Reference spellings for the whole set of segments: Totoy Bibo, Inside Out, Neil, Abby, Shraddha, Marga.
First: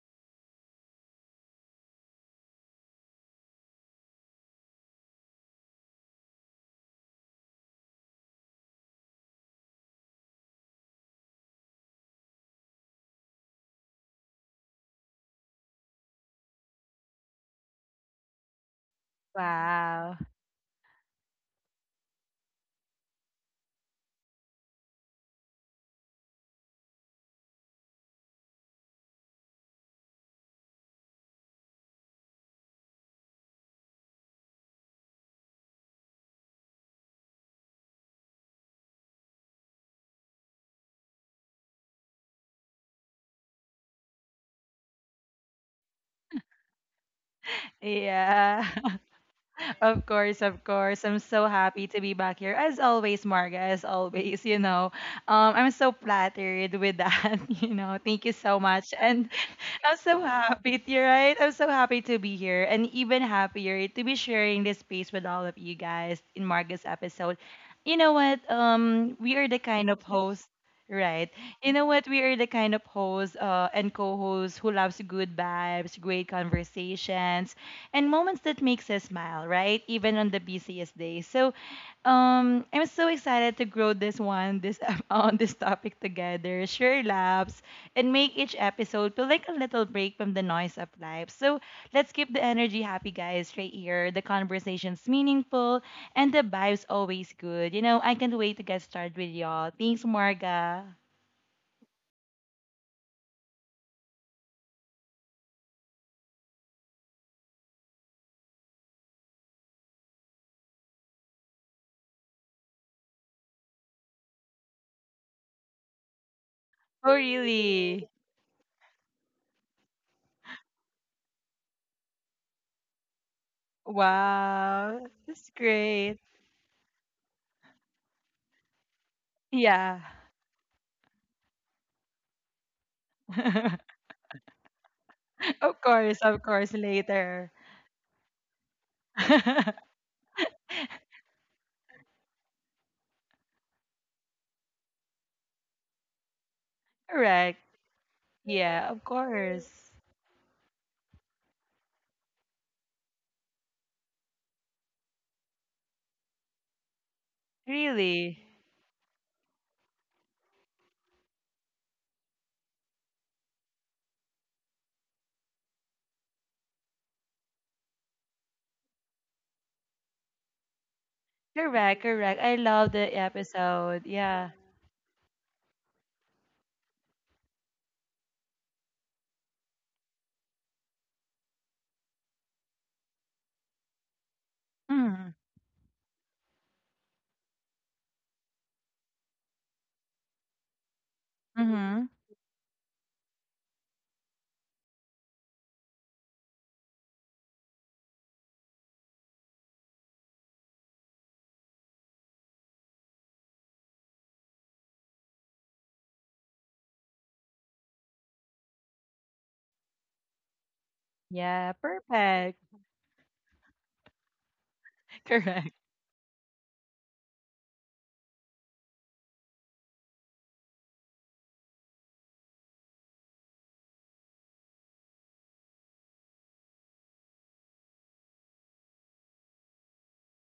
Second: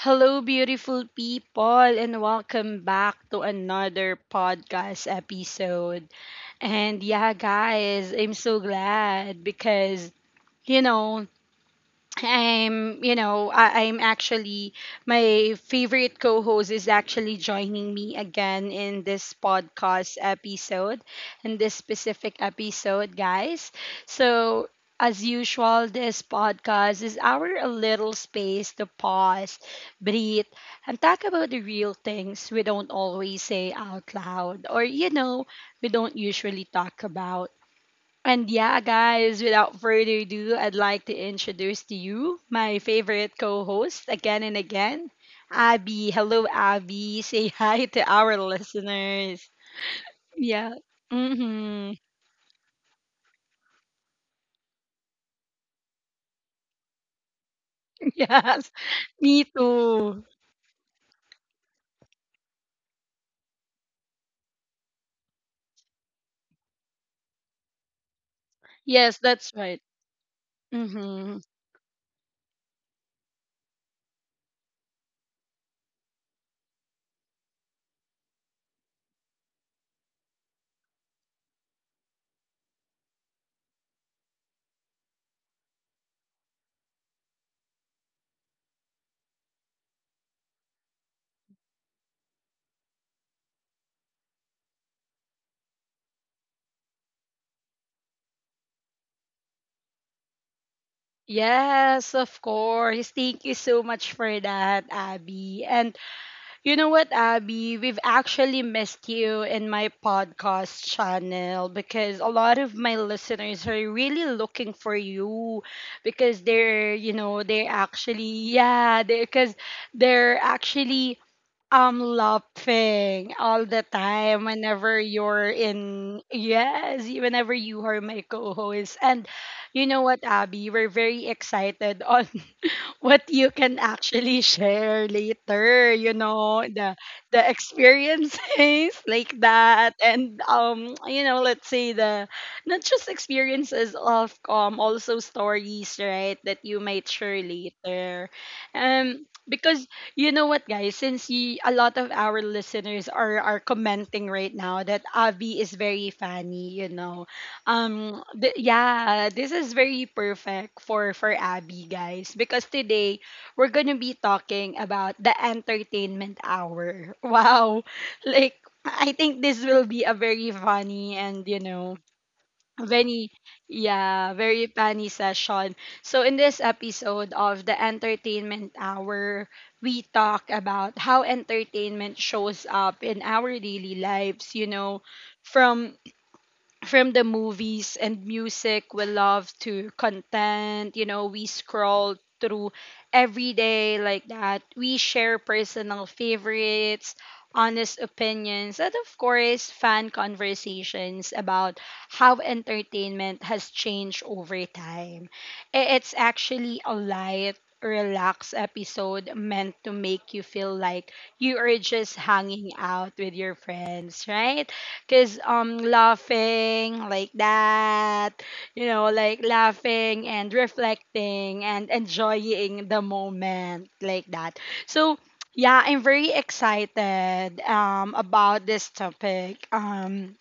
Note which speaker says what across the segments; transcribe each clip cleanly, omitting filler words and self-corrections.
Speaker 1: Hello, beautiful people, and welcome back to another podcast episode. And yeah, guys, I'm so glad because, you know, I'm, you know, I, I'm actually, my favorite co host is actually joining me again in this
Speaker 2: Wow.
Speaker 1: podcast episode, in this specific episode, guys. So, as usual, this podcast is our a little space to pause, breathe, and talk about the real things we don't always say out loud or we don't usually talk about. And yeah, guys, without further ado, I'd like to introduce to you my favorite co host again and again, Abby. Hello, Abby. Say hi to our
Speaker 2: Yeah.
Speaker 1: listeners.
Speaker 2: Of course, of
Speaker 1: Yeah.
Speaker 2: course. I'm so happy to
Speaker 1: Mm-hmm.
Speaker 2: be back here. As always, Marga, as always. I'm so flattered with that, you know. Thank you so
Speaker 1: Yes,
Speaker 2: much. And
Speaker 1: me
Speaker 2: I'm so
Speaker 1: too.
Speaker 2: happy, you're right. I'm so happy to be here and even happier to be sharing this space with all of you guys in Marcus episode. You know what? We are the
Speaker 1: Yes,
Speaker 2: kind
Speaker 1: that's
Speaker 2: of
Speaker 1: right.
Speaker 2: host, right? You know
Speaker 1: Mm-hmm.
Speaker 2: what? We are the kind of host and co-hosts who loves good vibes, great conversations, and moments that makes us smile, right? Even on the busiest days. So, I'm so excited to grow this on this topic together. Share laughs and make each episode feel like a little break from the noise of life. So let's keep the energy happy, guys, right here. The conversation's meaningful and the vibe's always good. I can't wait to get started with y'all. Thanks, Marga.
Speaker 1: Yes, of course. Thank you so much for that, Abby. And you know what, Abby? We've actually missed you in my podcast channel because a lot of my listeners are really looking for you because they're,
Speaker 2: Oh,
Speaker 1: you know, they're
Speaker 2: really?
Speaker 1: actually, yeah, they because they're actually laughing all the time
Speaker 2: Wow.
Speaker 1: whenever
Speaker 2: That's
Speaker 1: you're
Speaker 2: great.
Speaker 1: in, yes, whenever you are my co-host. And you
Speaker 2: Yeah.
Speaker 1: know what, Abby? We're very excited what you can actually share
Speaker 2: Of
Speaker 1: later,
Speaker 2: course,
Speaker 1: you
Speaker 2: of course,
Speaker 1: know,
Speaker 2: later.
Speaker 1: the experiences like that, and you know, let's say the not just experiences of also stories, right, that you might share
Speaker 2: Correct.
Speaker 1: later
Speaker 2: Yeah, of course.
Speaker 1: because you know what, guys, a lot of our listeners are commenting right now that avi is very funny, you know.
Speaker 2: Really.
Speaker 1: Yeah, this is very perfect for Abby, guys, because today we're gonna be talking about the entertainment hour. Wow, like I think this will be a very funny and you
Speaker 2: Correct,
Speaker 1: know
Speaker 2: correct. I love the
Speaker 1: very
Speaker 2: episode.
Speaker 1: yeah,
Speaker 2: Yeah.
Speaker 1: very funny session. So in this episode of the entertainment hour, we talk about how entertainment shows up in our daily lives. You know, from from the movies and music we love to content, you know, we
Speaker 2: Mm-hmm.
Speaker 1: scroll through every day, like that. We share personal favorites, honest opinions, and of course fun conversations about how entertainment has changed over time. It's actually a light, relaxed episode meant to make you feel like you
Speaker 2: Yeah,
Speaker 1: are just
Speaker 2: perfect.
Speaker 1: hanging out with your friends, right? Cause
Speaker 2: Correct.
Speaker 1: laughing like that, you know, like laughing and reflecting and enjoying the moment like that. So yeah, I'm very excited about this topic. Um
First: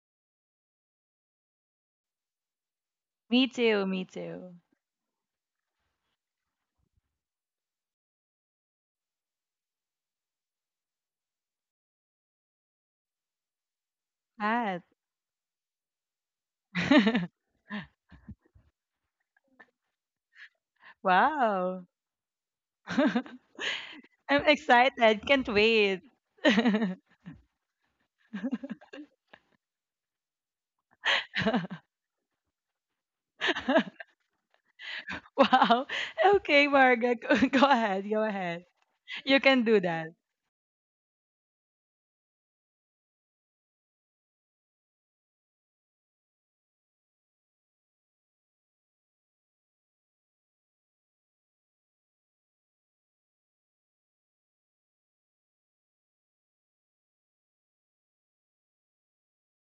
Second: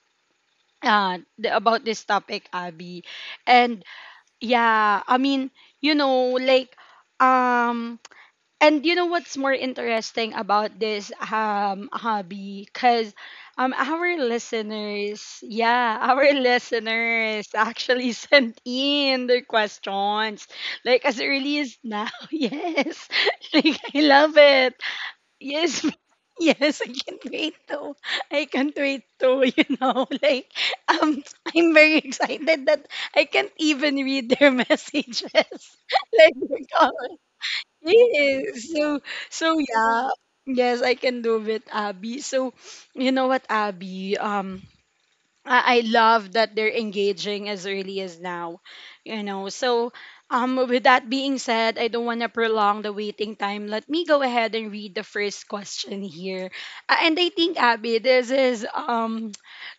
Speaker 1: uh th- About this topic, Abby.
Speaker 2: Me
Speaker 1: And
Speaker 2: too, me too.
Speaker 1: yeah, I mean, you know, like um and you know what's more interesting about this hobby, because our
Speaker 2: Pat.
Speaker 1: listeners, yeah, our listeners actually sent in their questions like as early as
Speaker 2: Wow.
Speaker 1: now. Yes. Like, I love
Speaker 2: I'm
Speaker 1: it.
Speaker 2: excited. Can't
Speaker 1: Yes.
Speaker 2: wait.
Speaker 1: Yes, I can't wait to you know, like um I'm very excited that I can't even read their messages
Speaker 2: Wow.
Speaker 1: like
Speaker 2: Okay, Marga. Go ahead. Go
Speaker 1: Yes.
Speaker 2: ahead.
Speaker 1: So
Speaker 2: You
Speaker 1: so
Speaker 2: can do
Speaker 1: yeah.
Speaker 2: that.
Speaker 1: Yes, I can do it, Abby. So you know what, Abby? I love that they're engaging as early as now. You know, so with that being said, I don't wanna prolong the waiting time. Let me go ahead and read the first question here. And I think, Abby,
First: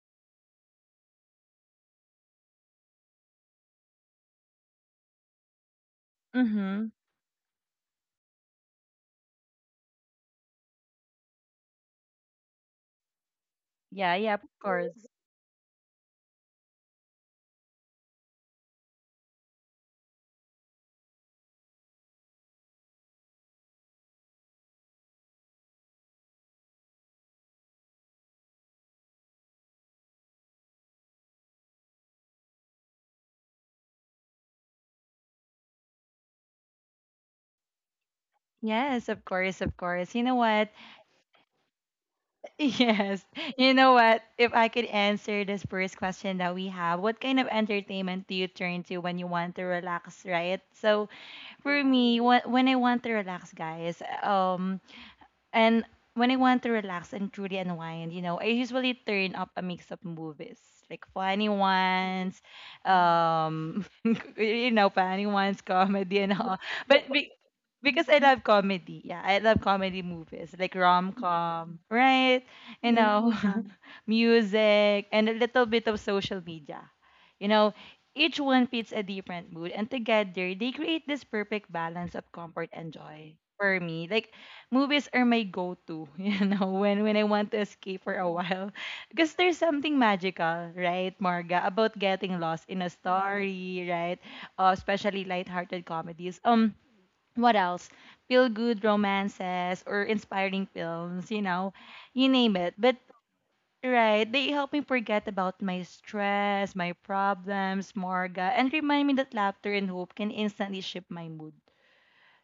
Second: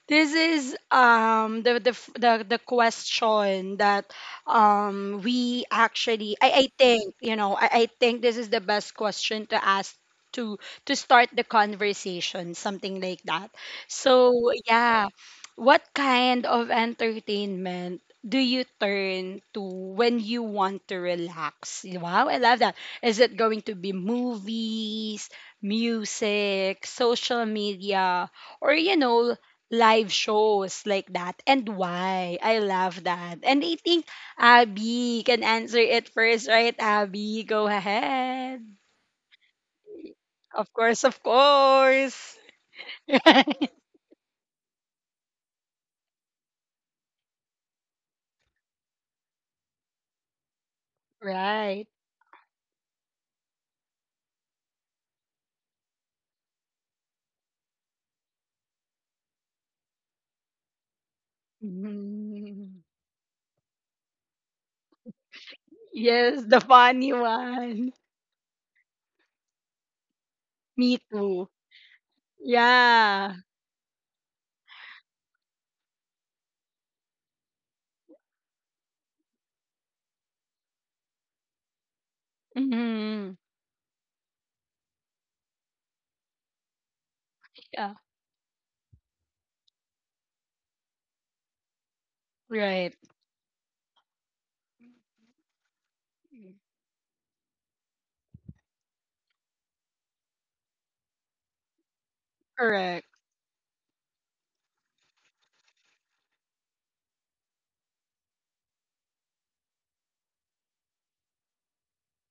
Speaker 1: this is the the question that I
Speaker 2: Mm-hmm.
Speaker 1: think you know I think this is the best question to ask to start the conversation, something like that.
Speaker 2: Yeah,
Speaker 1: So
Speaker 2: yeah, of course.
Speaker 1: yeah, what kind of entertainment do you turn to when you want to relax? Wow, I love that. Is it going to be movies, music, social media? Or you know, live shows like that, and why. I love that. And I think Abby can answer it first, right? Abby, go ahead.
Speaker 2: Yes, of course, of course. You know what?
Speaker 1: Of course, of course.
Speaker 2: Yes. You know what? If I could answer this first question that we have, what kind of entertainment do you turn to when you want to relax, right? So for
Speaker 1: Right.
Speaker 2: me, when I want to relax, guys, and when I want to relax and truly unwind, I usually turn up a mix of movies, like
Speaker 1: Mhm.
Speaker 2: um, funny ones, comedy and
Speaker 1: Yes,
Speaker 2: all.
Speaker 1: the
Speaker 2: But
Speaker 1: funny one.
Speaker 2: because I love comedy. Yeah, I love comedy movies like
Speaker 1: Me
Speaker 2: rom
Speaker 1: too.
Speaker 2: com, right?
Speaker 1: Yeah.
Speaker 2: Yeah. Music and a little bit of social media. You know, each one fits a different mood, and together they create this perfect balance of comfort and joy.
Speaker 1: Hmm.
Speaker 2: For me, like movies are my go-to. When I want to
Speaker 1: Yeah.
Speaker 2: escape for a while, because there's something magical, right, Marga, about getting lost in a
Speaker 1: Right.
Speaker 2: story, right? Especially lighthearted comedies. What else? Feel good romances or inspiring films, you name it. But
Speaker 1: Correct.
Speaker 2: right, they help me forget about my stress, my problems, Marga, and remind me that laughter and hope can instantly shift my mood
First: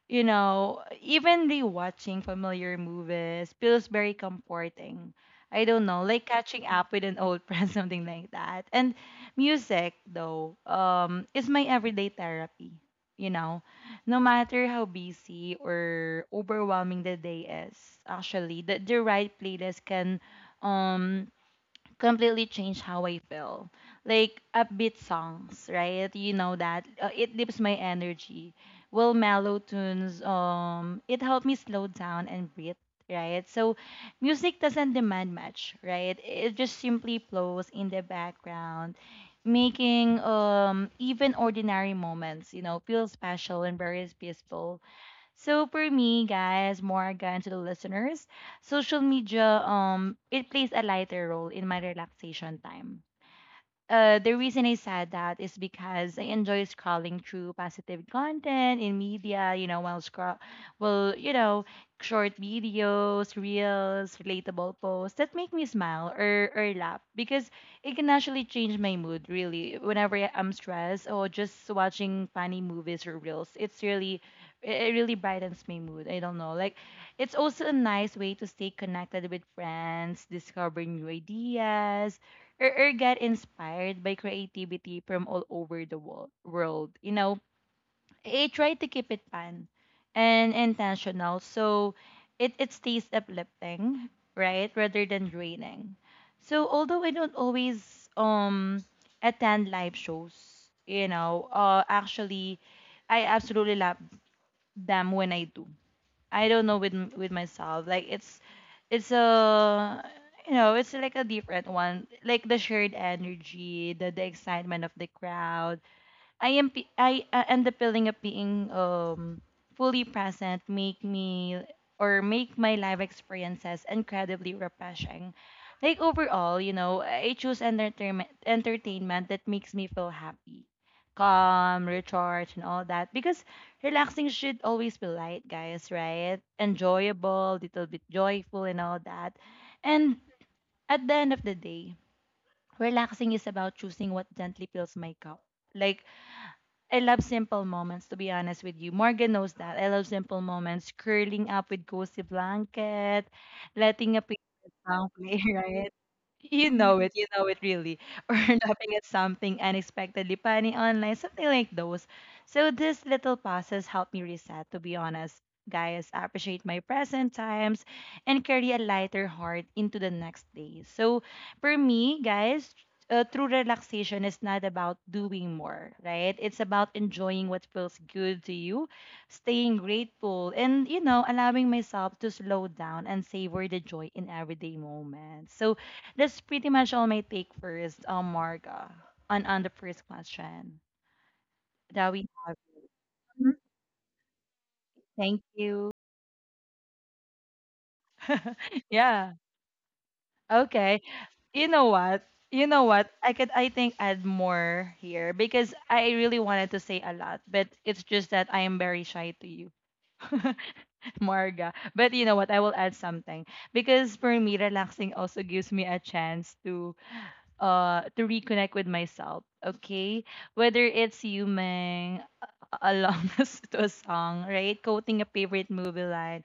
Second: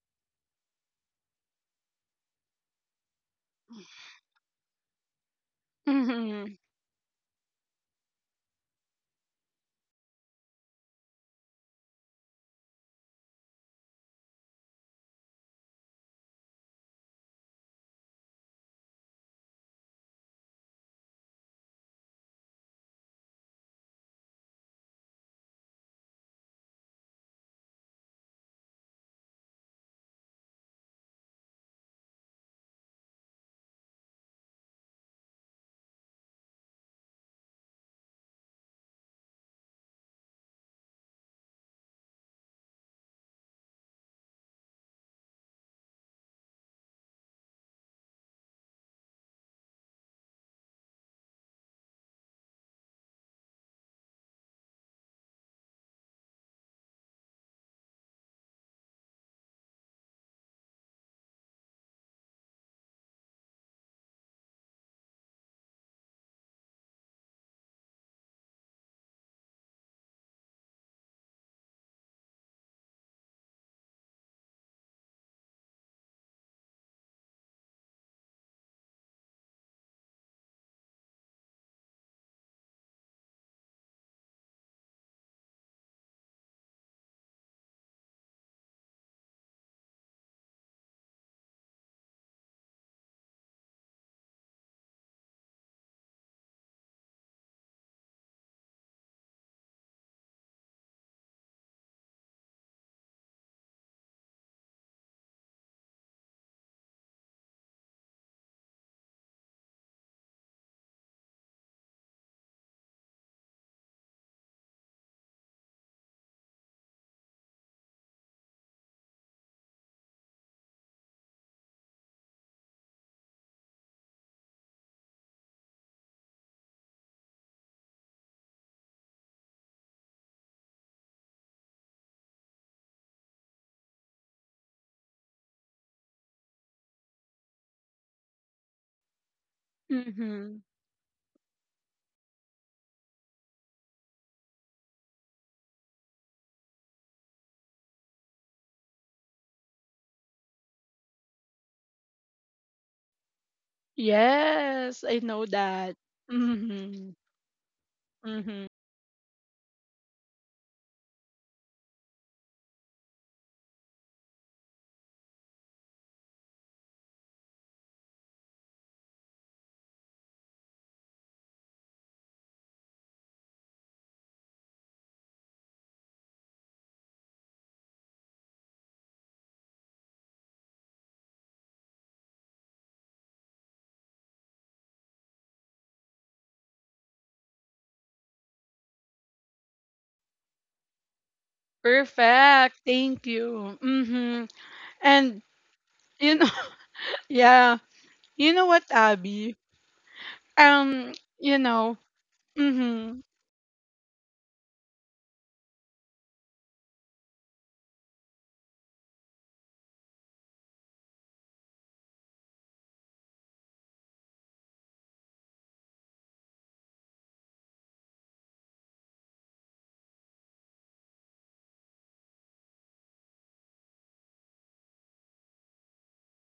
Speaker 2: you know, even rewatching familiar movies feels very comforting. I don't know, like
Speaker 1: Hmm.
Speaker 2: catching up with an old friend, something like that. And music, though, is my everyday therapy. You know, no matter how busy or overwhelming the day is, actually, the right playlist can um completely changed how I feel. Like upbeat songs, right? You know that it lifts my energy. Well, mellow tunes, it helped me slow down and breathe, right? So, music doesn't demand much, right? It just simply flows in the background, making even ordinary moments, feel special and very peaceful. So for me, guys, Morgan, to the listeners, social media it plays a lighter role in my relaxation time. The reason I said that is because I enjoy scrolling through positive content in media, while scroll, well, short videos, reels, relatable posts that make me smile or, laugh because it can actually change my mood really whenever I'm stressed or just watching funny movies or reels. It's really, it really brightens my mood. I don't know. Like, it's also a nice way to stay connected with friends, discover new ideas, got inspired by creativity from all over the world. I try to keep it fun and intentional, so it stays uplifting, right, rather than draining. So although I don't always attend live shows, actually, I absolutely love them when I do. I don't know with with myself. Like it's a it's like a different one. Like the shared energy, the excitement of the crowd, I am pe- I and the feeling of being fully present make me or make my life experiences incredibly refreshing. Like overall, I choose entertainment that makes me feel happy, calm, recharged, and all that. Because relaxing should always be light, guys, right? Enjoyable, little bit joyful, and all that. And
Speaker 1: Hmm.
Speaker 2: at the end of the day, relaxing is about choosing what gently fills my cup. Like I love simple moments, to be honest with you. Morgan knows that. I love simple moments. Curling up with cozy blanket, letting a favorite
Speaker 1: Yes,
Speaker 2: song
Speaker 1: I
Speaker 2: play,
Speaker 1: know
Speaker 2: right?
Speaker 1: that.
Speaker 2: You know
Speaker 1: Hmm.
Speaker 2: it. You know it really. Or
Speaker 1: Hmm.
Speaker 2: laughing at something unexpectedly funny online, something like those. So these little pauses help me reset, to be honest. Guys, I appreciate my present times and carry a lighter heart into the next day. So for me, guys, true relaxation is not about doing more, right? It's about enjoying what feels good to you, staying grateful, and, allowing myself to slow down and savor the joy in everyday moments. So that's pretty much all my take first, Marga, on the first question that we have.
Speaker 1: Perfect. Thank
Speaker 2: Mhm.
Speaker 1: you. Mm-hmm.
Speaker 2: Thank
Speaker 1: And
Speaker 2: you.
Speaker 1: you know, yeah. You know what,
Speaker 2: Yeah.
Speaker 1: Abby?
Speaker 2: Okay.
Speaker 1: Um, you
Speaker 2: You know
Speaker 1: know.
Speaker 2: what? You know what?
Speaker 1: Mm-hmm.
Speaker 2: I think add more here because I really wanted to say a lot, but it's just that I am very shy to you, Marga. But you know what? I will add something because for me, relaxing also gives me a chance to to reconnect with myself. Okay, whether it's humming along to a song, right, quoting a favorite movie line,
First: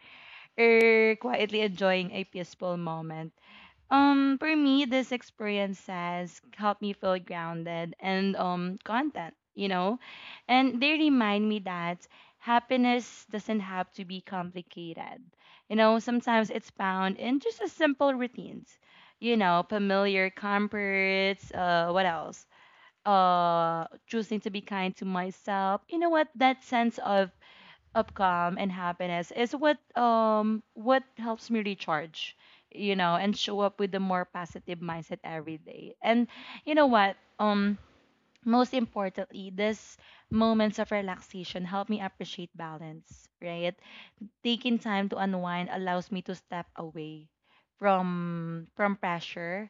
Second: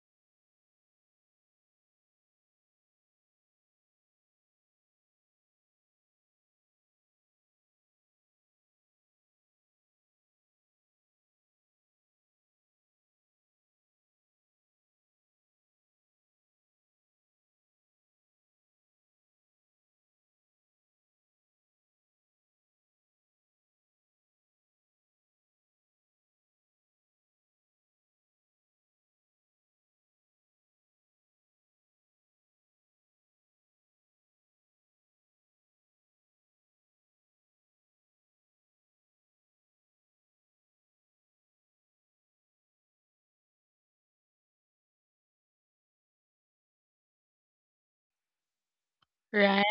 Speaker 2: or quietly enjoying a peaceful moment. For me, this experience has helped me feel grounded and content, and they remind me that happiness doesn't have to be complicated. Sometimes it's found in just a simple routines, familiar comforts. What else? Choosing to be kind to myself. You know what? That sense of calm and happiness is what helps me recharge. And show up with a more positive mindset every day. And you know what, most importantly, these moments of relaxation help me appreciate balance, right? Taking time to unwind allows me to step away from
Speaker 1: Right.
Speaker 2: pressure,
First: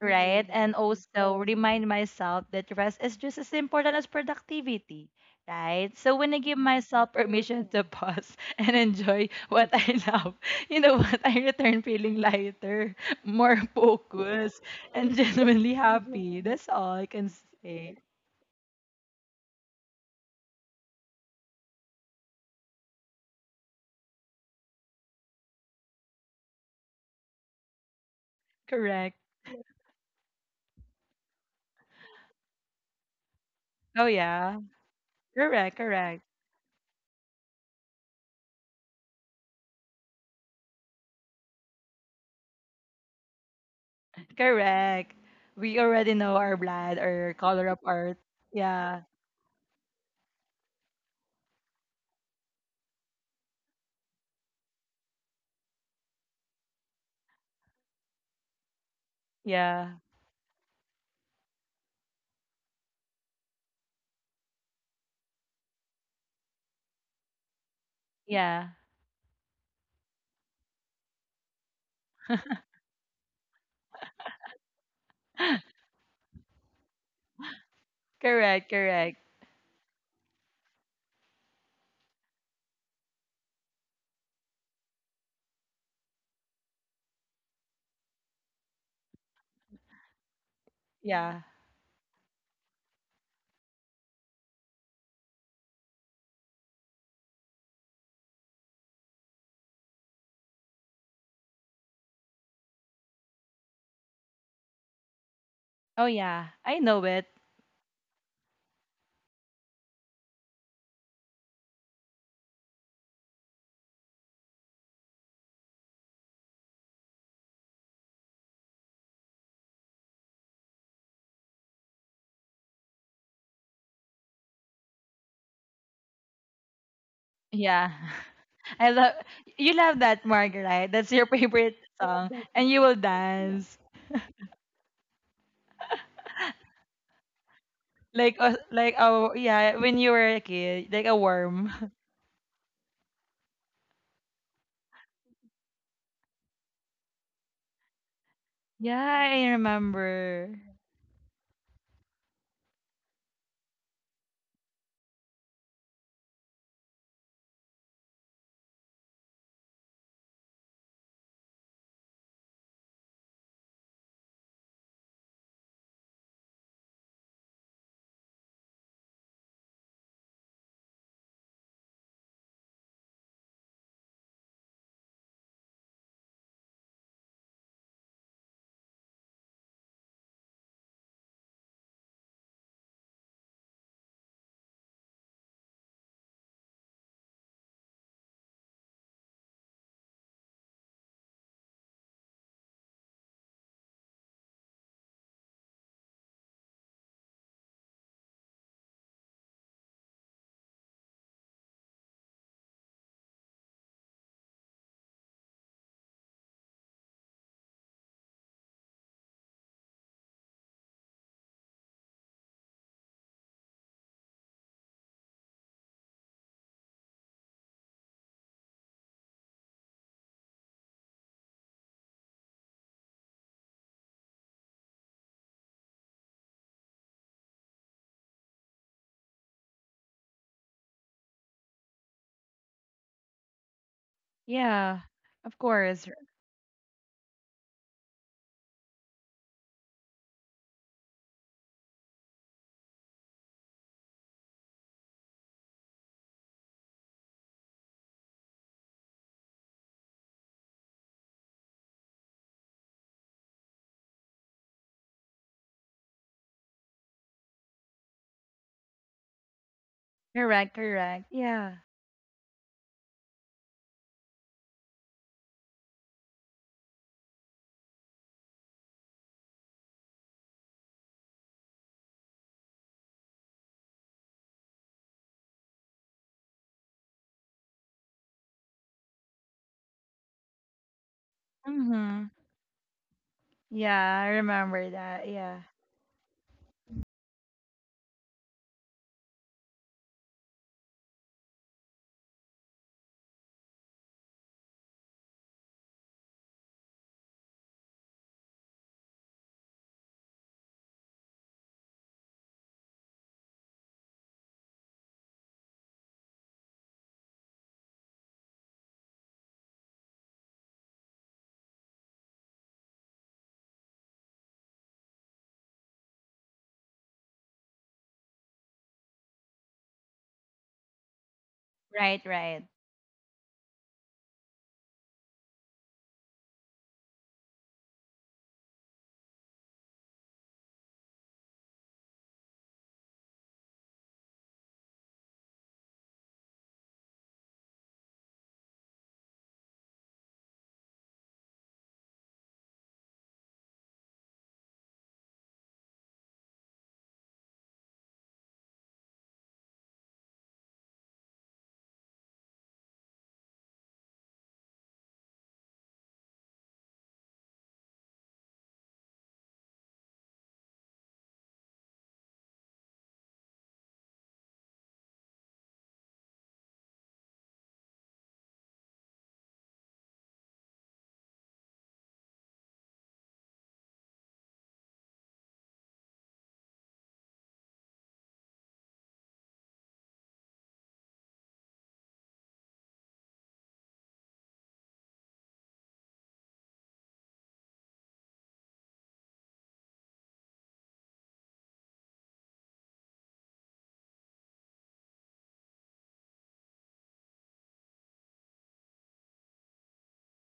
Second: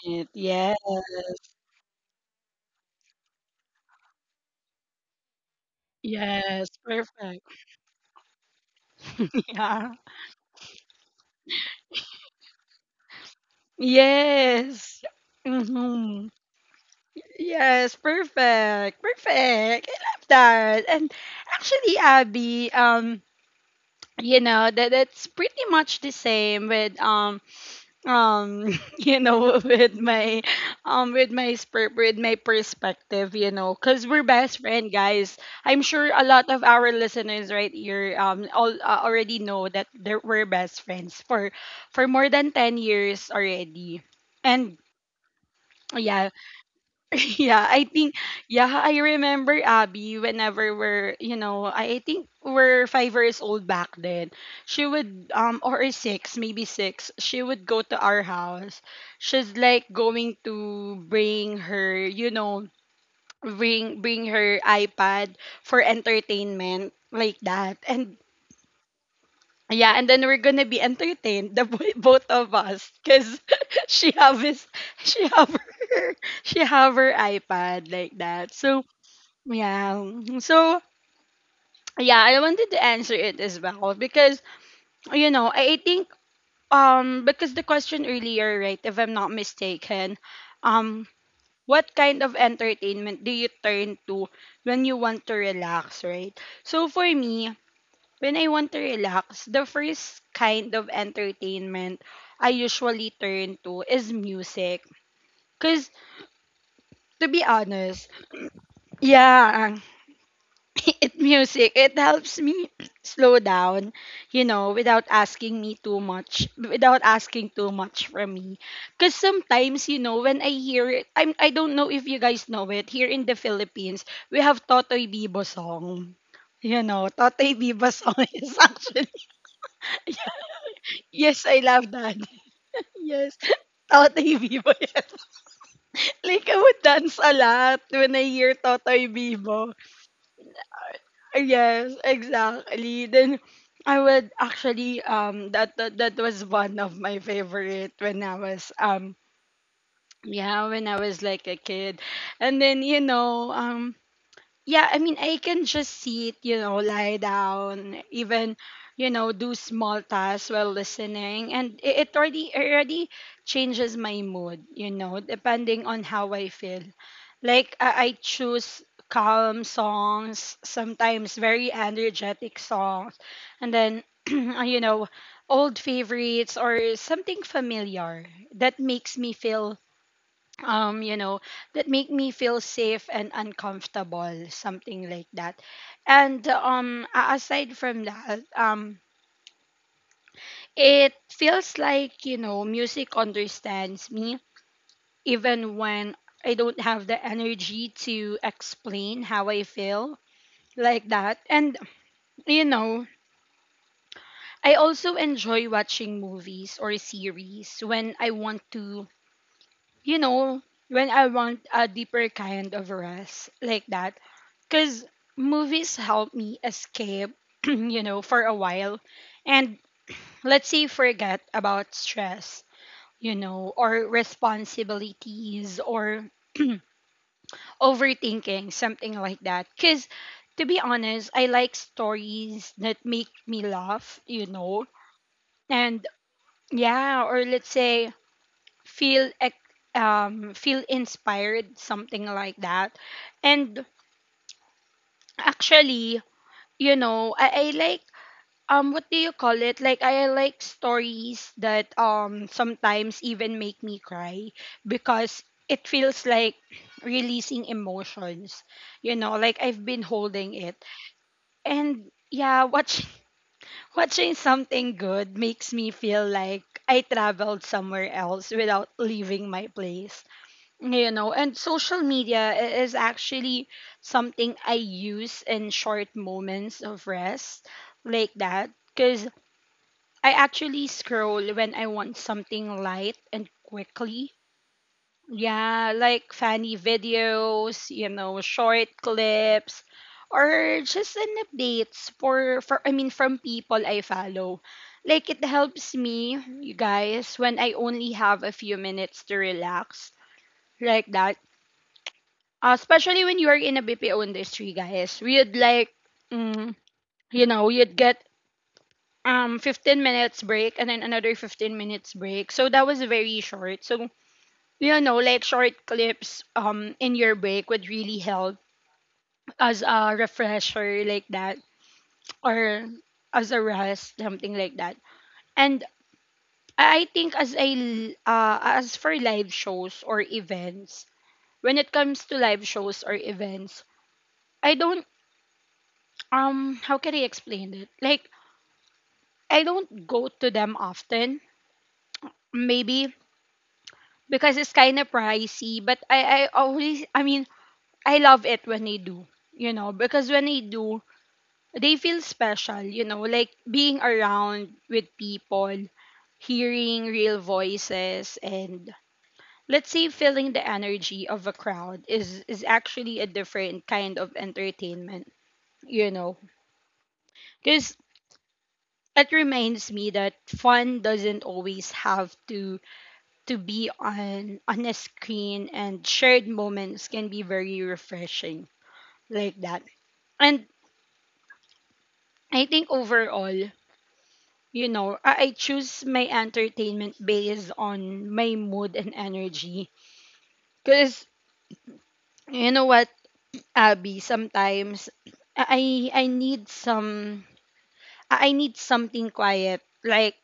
Speaker 2: right? And Mm-hmm. And
Speaker 1: Yeah.
Speaker 2: also remind myself that rest is just as important as productivity, right? So when I give
Speaker 1: Yes.
Speaker 2: myself
Speaker 1: Perfect.
Speaker 2: permission to pause and enjoy what
Speaker 1: Yeah.
Speaker 2: I love, you know what? I return feeling lighter, more focused,
Speaker 1: Yes.
Speaker 2: and genuinely
Speaker 1: Mm-hmm.
Speaker 2: happy. That's all I can
Speaker 1: Yes.
Speaker 2: say.
Speaker 1: Perfect. Perfect. I love that. And actually, Abby. You know that that's pretty much the same with um you
Speaker 2: Correct.
Speaker 1: know, with my with my perspective, you know, because
Speaker 2: Oh,
Speaker 1: we're best
Speaker 2: yeah.
Speaker 1: friend guys. I'm
Speaker 2: Correct,
Speaker 1: sure a
Speaker 2: correct,
Speaker 1: lot of our listeners right here all already know that we're best friends for more than 10 years already. And
Speaker 2: correct. We already
Speaker 1: yeah,
Speaker 2: know our blood or
Speaker 1: yeah,
Speaker 2: color
Speaker 1: I
Speaker 2: of
Speaker 1: think
Speaker 2: our.
Speaker 1: yeah, I
Speaker 2: Yeah,
Speaker 1: remember, Abby, whenever we're, you know, I think we're 5 years old back then. She would or six, maybe six, she would go to our house. She's like
Speaker 2: yeah,
Speaker 1: going to bring her, you know, bring her iPad for entertainment like that. And
Speaker 2: yeah.
Speaker 1: yeah, and then we're gonna be entertained, the both of us, because she have his, she have her, she have her iPad like that.
Speaker 2: Correct,
Speaker 1: So
Speaker 2: correct.
Speaker 1: yeah, so yeah, I wanted to answer it as well because you know I think because the question earlier, right? If I'm not mistaken, um,
Speaker 2: Yeah.
Speaker 1: what kind of entertainment do you turn to when you want to relax, right? So for me, when I want to relax, the first kind of entertainment I usually turn to is music. Because,
Speaker 2: Oh yeah, I know it.
Speaker 1: to be honest, yeah, it music, it helps me slow down, you know, without asking me too much, without asking too much from me. Because sometimes, you know, when I hear it, I don't know if you guys know it, here in the Philippines, we have Totoy Bibo song. You know, Totoy
Speaker 2: Yeah.
Speaker 1: Bibo song is
Speaker 2: I
Speaker 1: actually
Speaker 2: love You love that Marg, right? That's your
Speaker 1: Yes, I
Speaker 2: favorite
Speaker 1: love that.
Speaker 2: song and you will
Speaker 1: Yes,
Speaker 2: dance.
Speaker 1: Totoy Vivo, yes. Like, I would dance a lot when I
Speaker 2: Like
Speaker 1: hear
Speaker 2: uh, like
Speaker 1: Totoy
Speaker 2: oh
Speaker 1: Vivo.
Speaker 2: yeah, when you were a kid, like a worm.
Speaker 1: Yes, exactly. Then, I would actually, that was one of my favorite when I was,
Speaker 2: Yeah, I remember.
Speaker 1: yeah, when I was like a kid. And then, you know, yeah, I mean, I can just sit, you know, lie down, even, you know, do small tasks while listening. And it already changes my mood, you know, depending on how I feel. Like I choose calm songs, sometimes very energetic songs, and then you know, old favorites or something familiar that makes me feel you know, that make me feel safe and uncomfortable, something like that. And aside from that, it feels like, you know, music understands me even when I don't have the energy to explain how I feel, like that. And you know, I also enjoy watching movies or series when I want to, you know, when I want a deeper kind of rest like that, because movies help me escape, you know, for a while and let's say forget about stress, you know, or responsibilities or overthinking, something like that. Because to be honest, I like stories that make me laugh, you know,
Speaker 2: Yeah. Of
Speaker 1: and
Speaker 2: course.
Speaker 1: yeah, or let's say feel ec- feel inspired, something like that. And actually, you know, I like what do you call it, like I like stories that sometimes even make me cry because it feels like releasing emotions, you know, like I've been holding it.
Speaker 2: Correct, correct. Yeah.
Speaker 1: And yeah, watching watching something good makes me feel like I traveled somewhere else without leaving my place, you know. And social media is actually something I use in short moments of rest like that, because I actually scroll when I want
Speaker 2: Mhm.
Speaker 1: something light and quickly,
Speaker 2: Yeah, I remember that. Yeah.
Speaker 1: yeah, like funny videos, you know, short clips, or just an updates for from people I follow. Like it helps me, you guys, when I only have a few minutes to relax like that. Uh, especially when you are in a BPO industry, guys, we'd like, mm, you know, you'd get 15 minutes break and then another 15 minutes break. So that was very short. So you know, like short clips in your break would really help as a refresher like that,
Speaker 2: Right, right.
Speaker 1: or as a rest, something like that. And I think as for live shows or events, when it comes to live shows or events, I don't how can I explain it, like I don't go to them often, maybe because it's kind of pricey, but I always I mean I love it when they do, you know, because when they do, they feel special, you know, like being around with people, hearing real voices, and let's say feeling the energy of a crowd is actually a different kind of entertainment, you know, because it reminds me that fun doesn't always have to be on a screen, and shared moments can be very refreshing like that. And I think overall, you know, I choose my entertainment based on my mood and energy, because you know what, Abby, sometimes i i need some i I need something quiet like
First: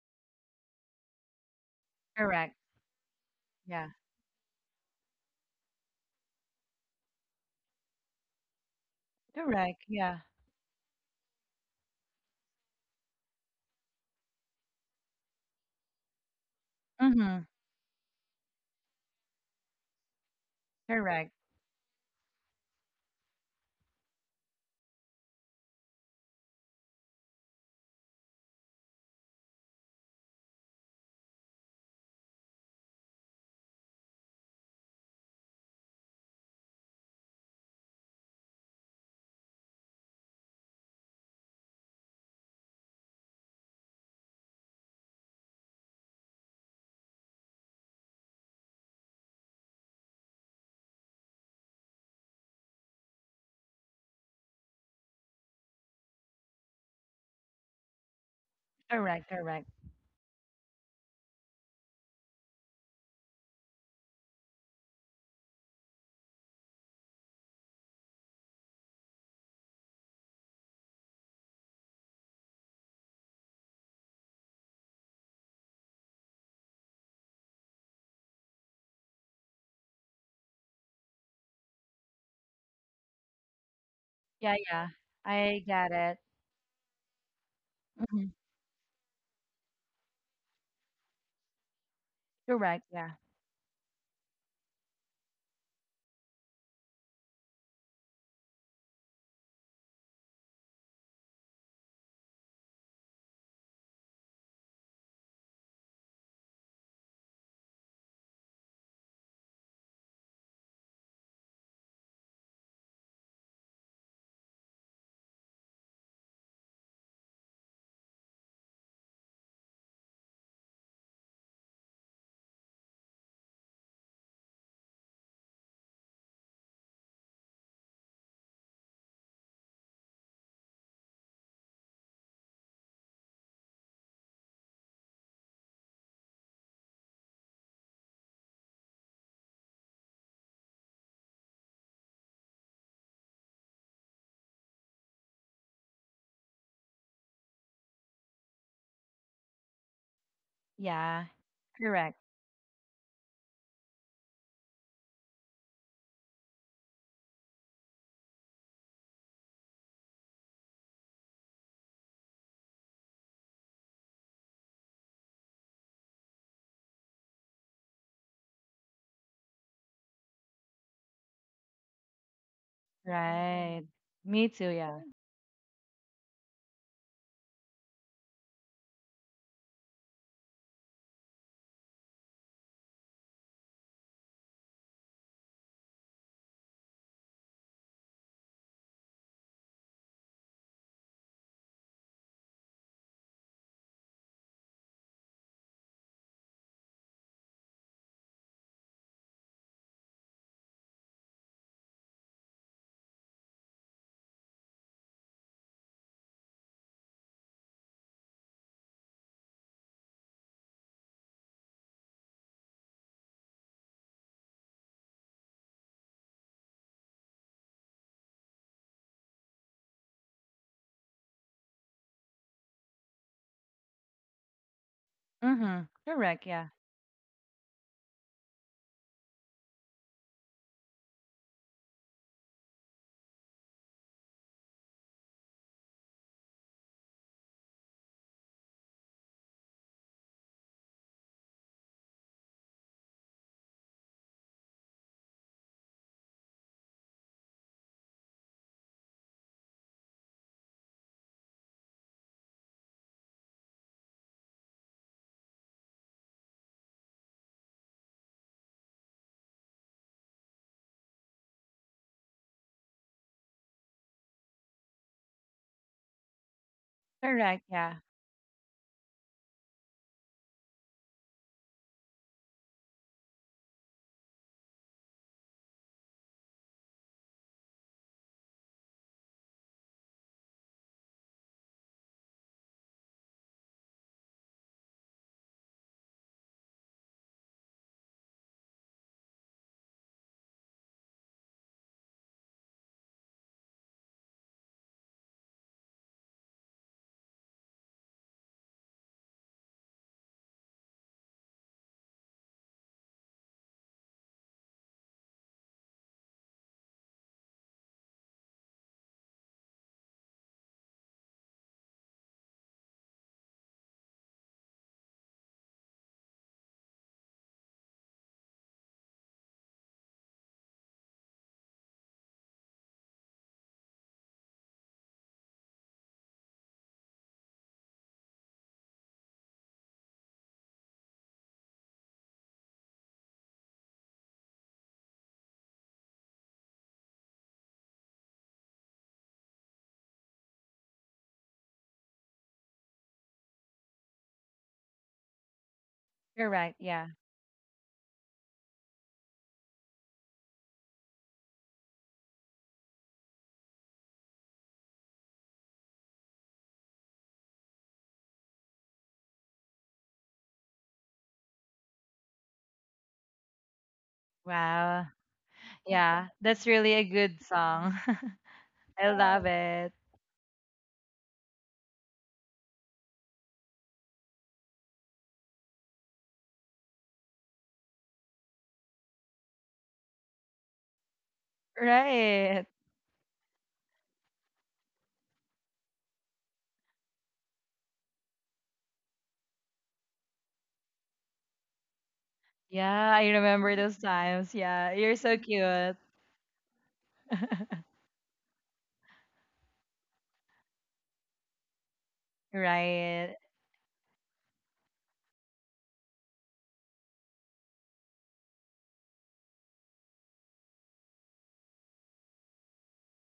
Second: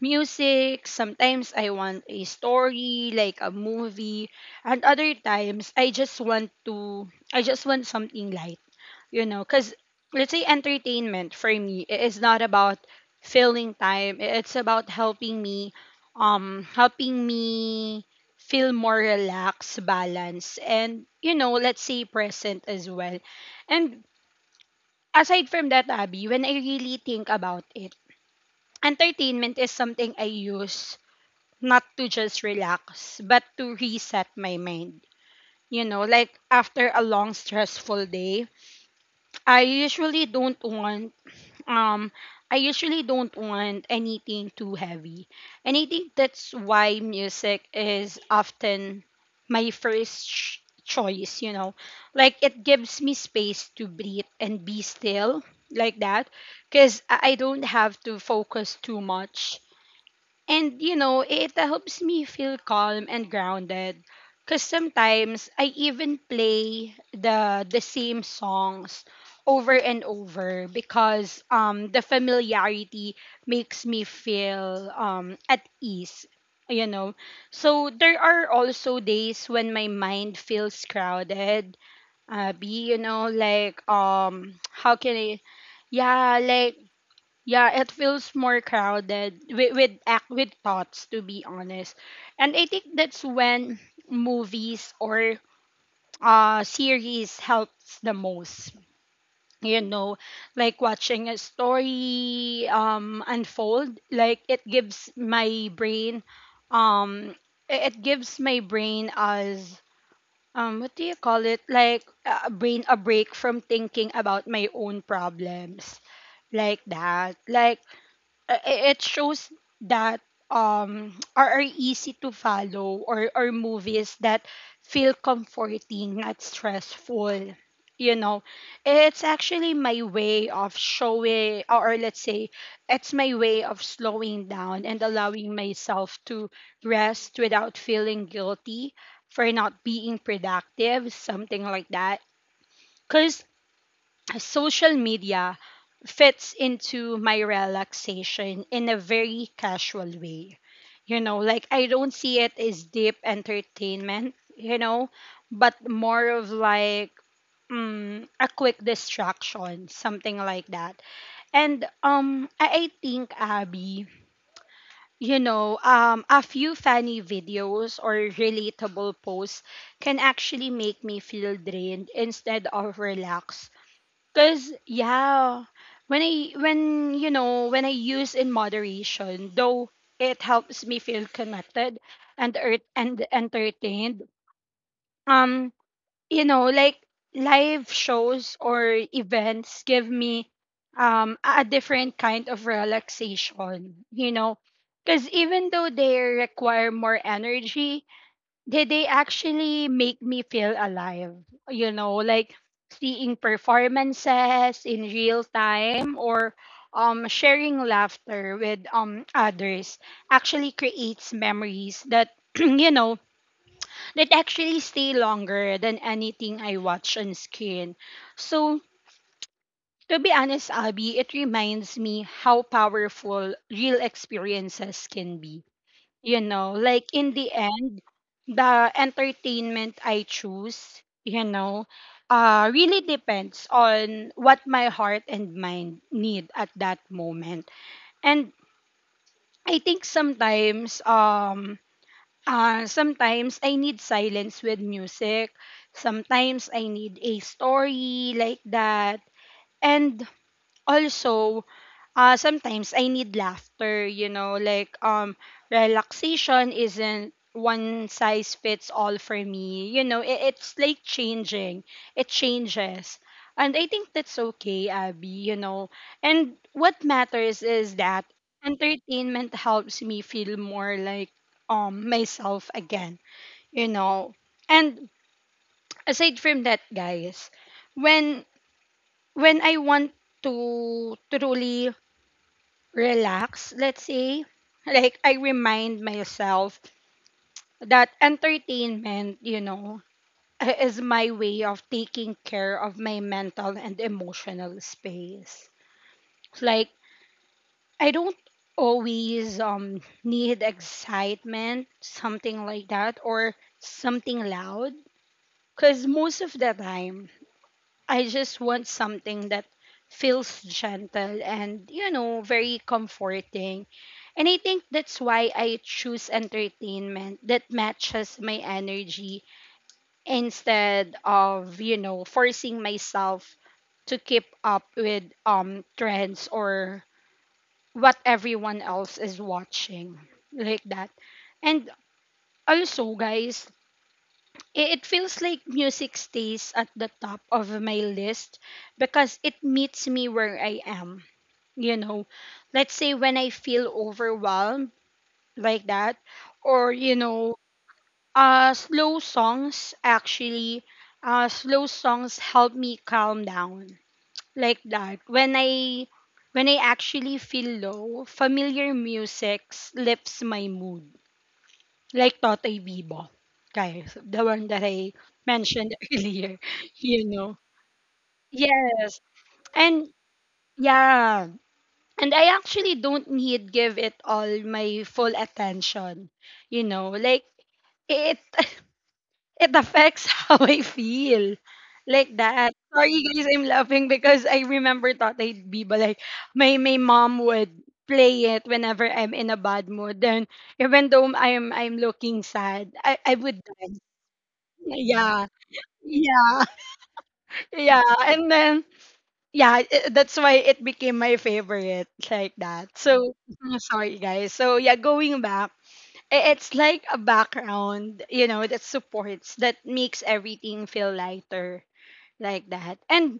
Speaker 1: music. Sometimes I want a
Speaker 2: Correct.
Speaker 1: story like a
Speaker 2: Yeah.
Speaker 1: movie, and other times I just want something light, you know, cuz
Speaker 2: Correct. Yeah.
Speaker 1: let's say entertainment for me it is not about filling time. It's about helping
Speaker 2: Mhm.
Speaker 1: me feel more relaxed, balanced, and
Speaker 2: Correct.
Speaker 1: you know, let's say present as well. And aside from that, Abby, when I really think about it, entertainment is something I use not to just relax, but to reset my mind. You know, like after a long stressful day, I usually don't want um I usually don't want anything too heavy. And I think that's why music is often my choice, you know. Like it gives me space to breathe and be still like that because I don't have to focus too
Speaker 2: Correct,
Speaker 1: much
Speaker 2: correct.
Speaker 1: and you know, it helps me feel calm and grounded. Cause sometimes I even play the same songs over and over because the familiarity makes me feel at ease, you know. So there are also days when my mind feels crowded. Be you know like
Speaker 2: Yeah, yeah.
Speaker 1: how can I
Speaker 2: I get it.
Speaker 1: yeah like Yeah, it
Speaker 2: Mhm.
Speaker 1: feels more crowded with act with thoughts to be honest. And I
Speaker 2: Correct.
Speaker 1: think
Speaker 2: Yeah.
Speaker 1: that's when movies or series helps the most. You know, like watching a story unfold, like it gives my brain um I- it gives my brain as what do you call it? Like a break from thinking about my own problems like that. Like it shows that are easy to follow or movies that feel comforting not stressful, you know. It's actually my way of showing or let's say it's my way of slowing down and allowing myself to rest without feeling guilty for not being productive, something like that. Cuz social media fits into my relaxation in a very casual way.
Speaker 2: Yeah,
Speaker 1: You know, like I
Speaker 2: correct.
Speaker 1: don't see it as deep entertainment, you know, but more of like a quick distraction, something like that. And I think Abby, you know, a few funny videos or relatable posts can actually make me feel drained instead of relaxed.
Speaker 2: Right. Me too,
Speaker 1: Cause
Speaker 2: yeah.
Speaker 1: yeah, when I when you know when I use in moderation, though, it helps me feel connected and entertained. Um, you know, like live shows or events give me a different kind of relaxation. You know, because even though they require more energy, they actually make me feel alive. You know, like seeing performances in real time or sharing laughter with others actually creates memories that, you know, that actually stay longer than anything I watch on screen. So, to be honest, Abby, it reminds me how powerful real experiences can be,
Speaker 2: Mm-hmm.
Speaker 1: you
Speaker 2: Correct, yeah.
Speaker 1: know. Like in the end, the entertainment I choose, you know, really depends on what my heart and mind need at that moment. And I think sometimes I need silence with music, sometimes I need a story like that. And also, sometimes I need laughter, you know, like relaxation isn't one size fits all for me. You know, it's like changing. It changes. And I think that's okay, Abby, you know. And what matters
Speaker 2: Correct,
Speaker 1: is
Speaker 2: yeah.
Speaker 1: that entertainment helps me feel more like myself again, you know. And aside from that, guys, when I want to truly relax, let's say. Like, I remind myself that entertainment, you know, is my way of taking care of my mental and emotional space. Like, I don't always need excitement, something like that, or something loud. Because most of the time, I just want something that feels gentle and, you know, very comforting. And I think that's why I choose entertainment that matches my energy instead of, you know, forcing myself to keep up with trends or what everyone else is watching like that. And also, guys, it feels like music stays at the top of my list because it meets me where I am. You know, let's say when I feel overwhelmed like that,
Speaker 2: Correct,
Speaker 1: or
Speaker 2: yeah.
Speaker 1: you know, uh, slow songs actually, slow songs help me calm down like that. When I actually feel low, familiar music lifts my mood, like Totoy Bibo, guys, the one that
Speaker 2: Wow.
Speaker 1: I mentioned
Speaker 2: Yeah,
Speaker 1: earlier,
Speaker 2: that's really a
Speaker 1: you
Speaker 2: good
Speaker 1: know.
Speaker 2: song. I
Speaker 1: Yes.
Speaker 2: love it.
Speaker 1: And yeah, and I actually don't need give it all my full attention, you know, like it it affects how I feel. Like
Speaker 2: Right.
Speaker 1: that. Sorry guys, I'm laughing because I remember Totoy Bibo, like my mom would play it whenever I'm in a bad mood. Then even though I'm looking sad,
Speaker 2: Yeah, I
Speaker 1: I would
Speaker 2: remember
Speaker 1: dance.
Speaker 2: those times. Yeah, you're so
Speaker 1: Yeah,
Speaker 2: cute.
Speaker 1: yeah, yeah. And then, yeah, that's why it became my favorite, like that. So,
Speaker 2: Right.
Speaker 1: sorry, guys. So, yeah, going back, it's like a background, you know, that supports, that makes everything feel lighter, like that. And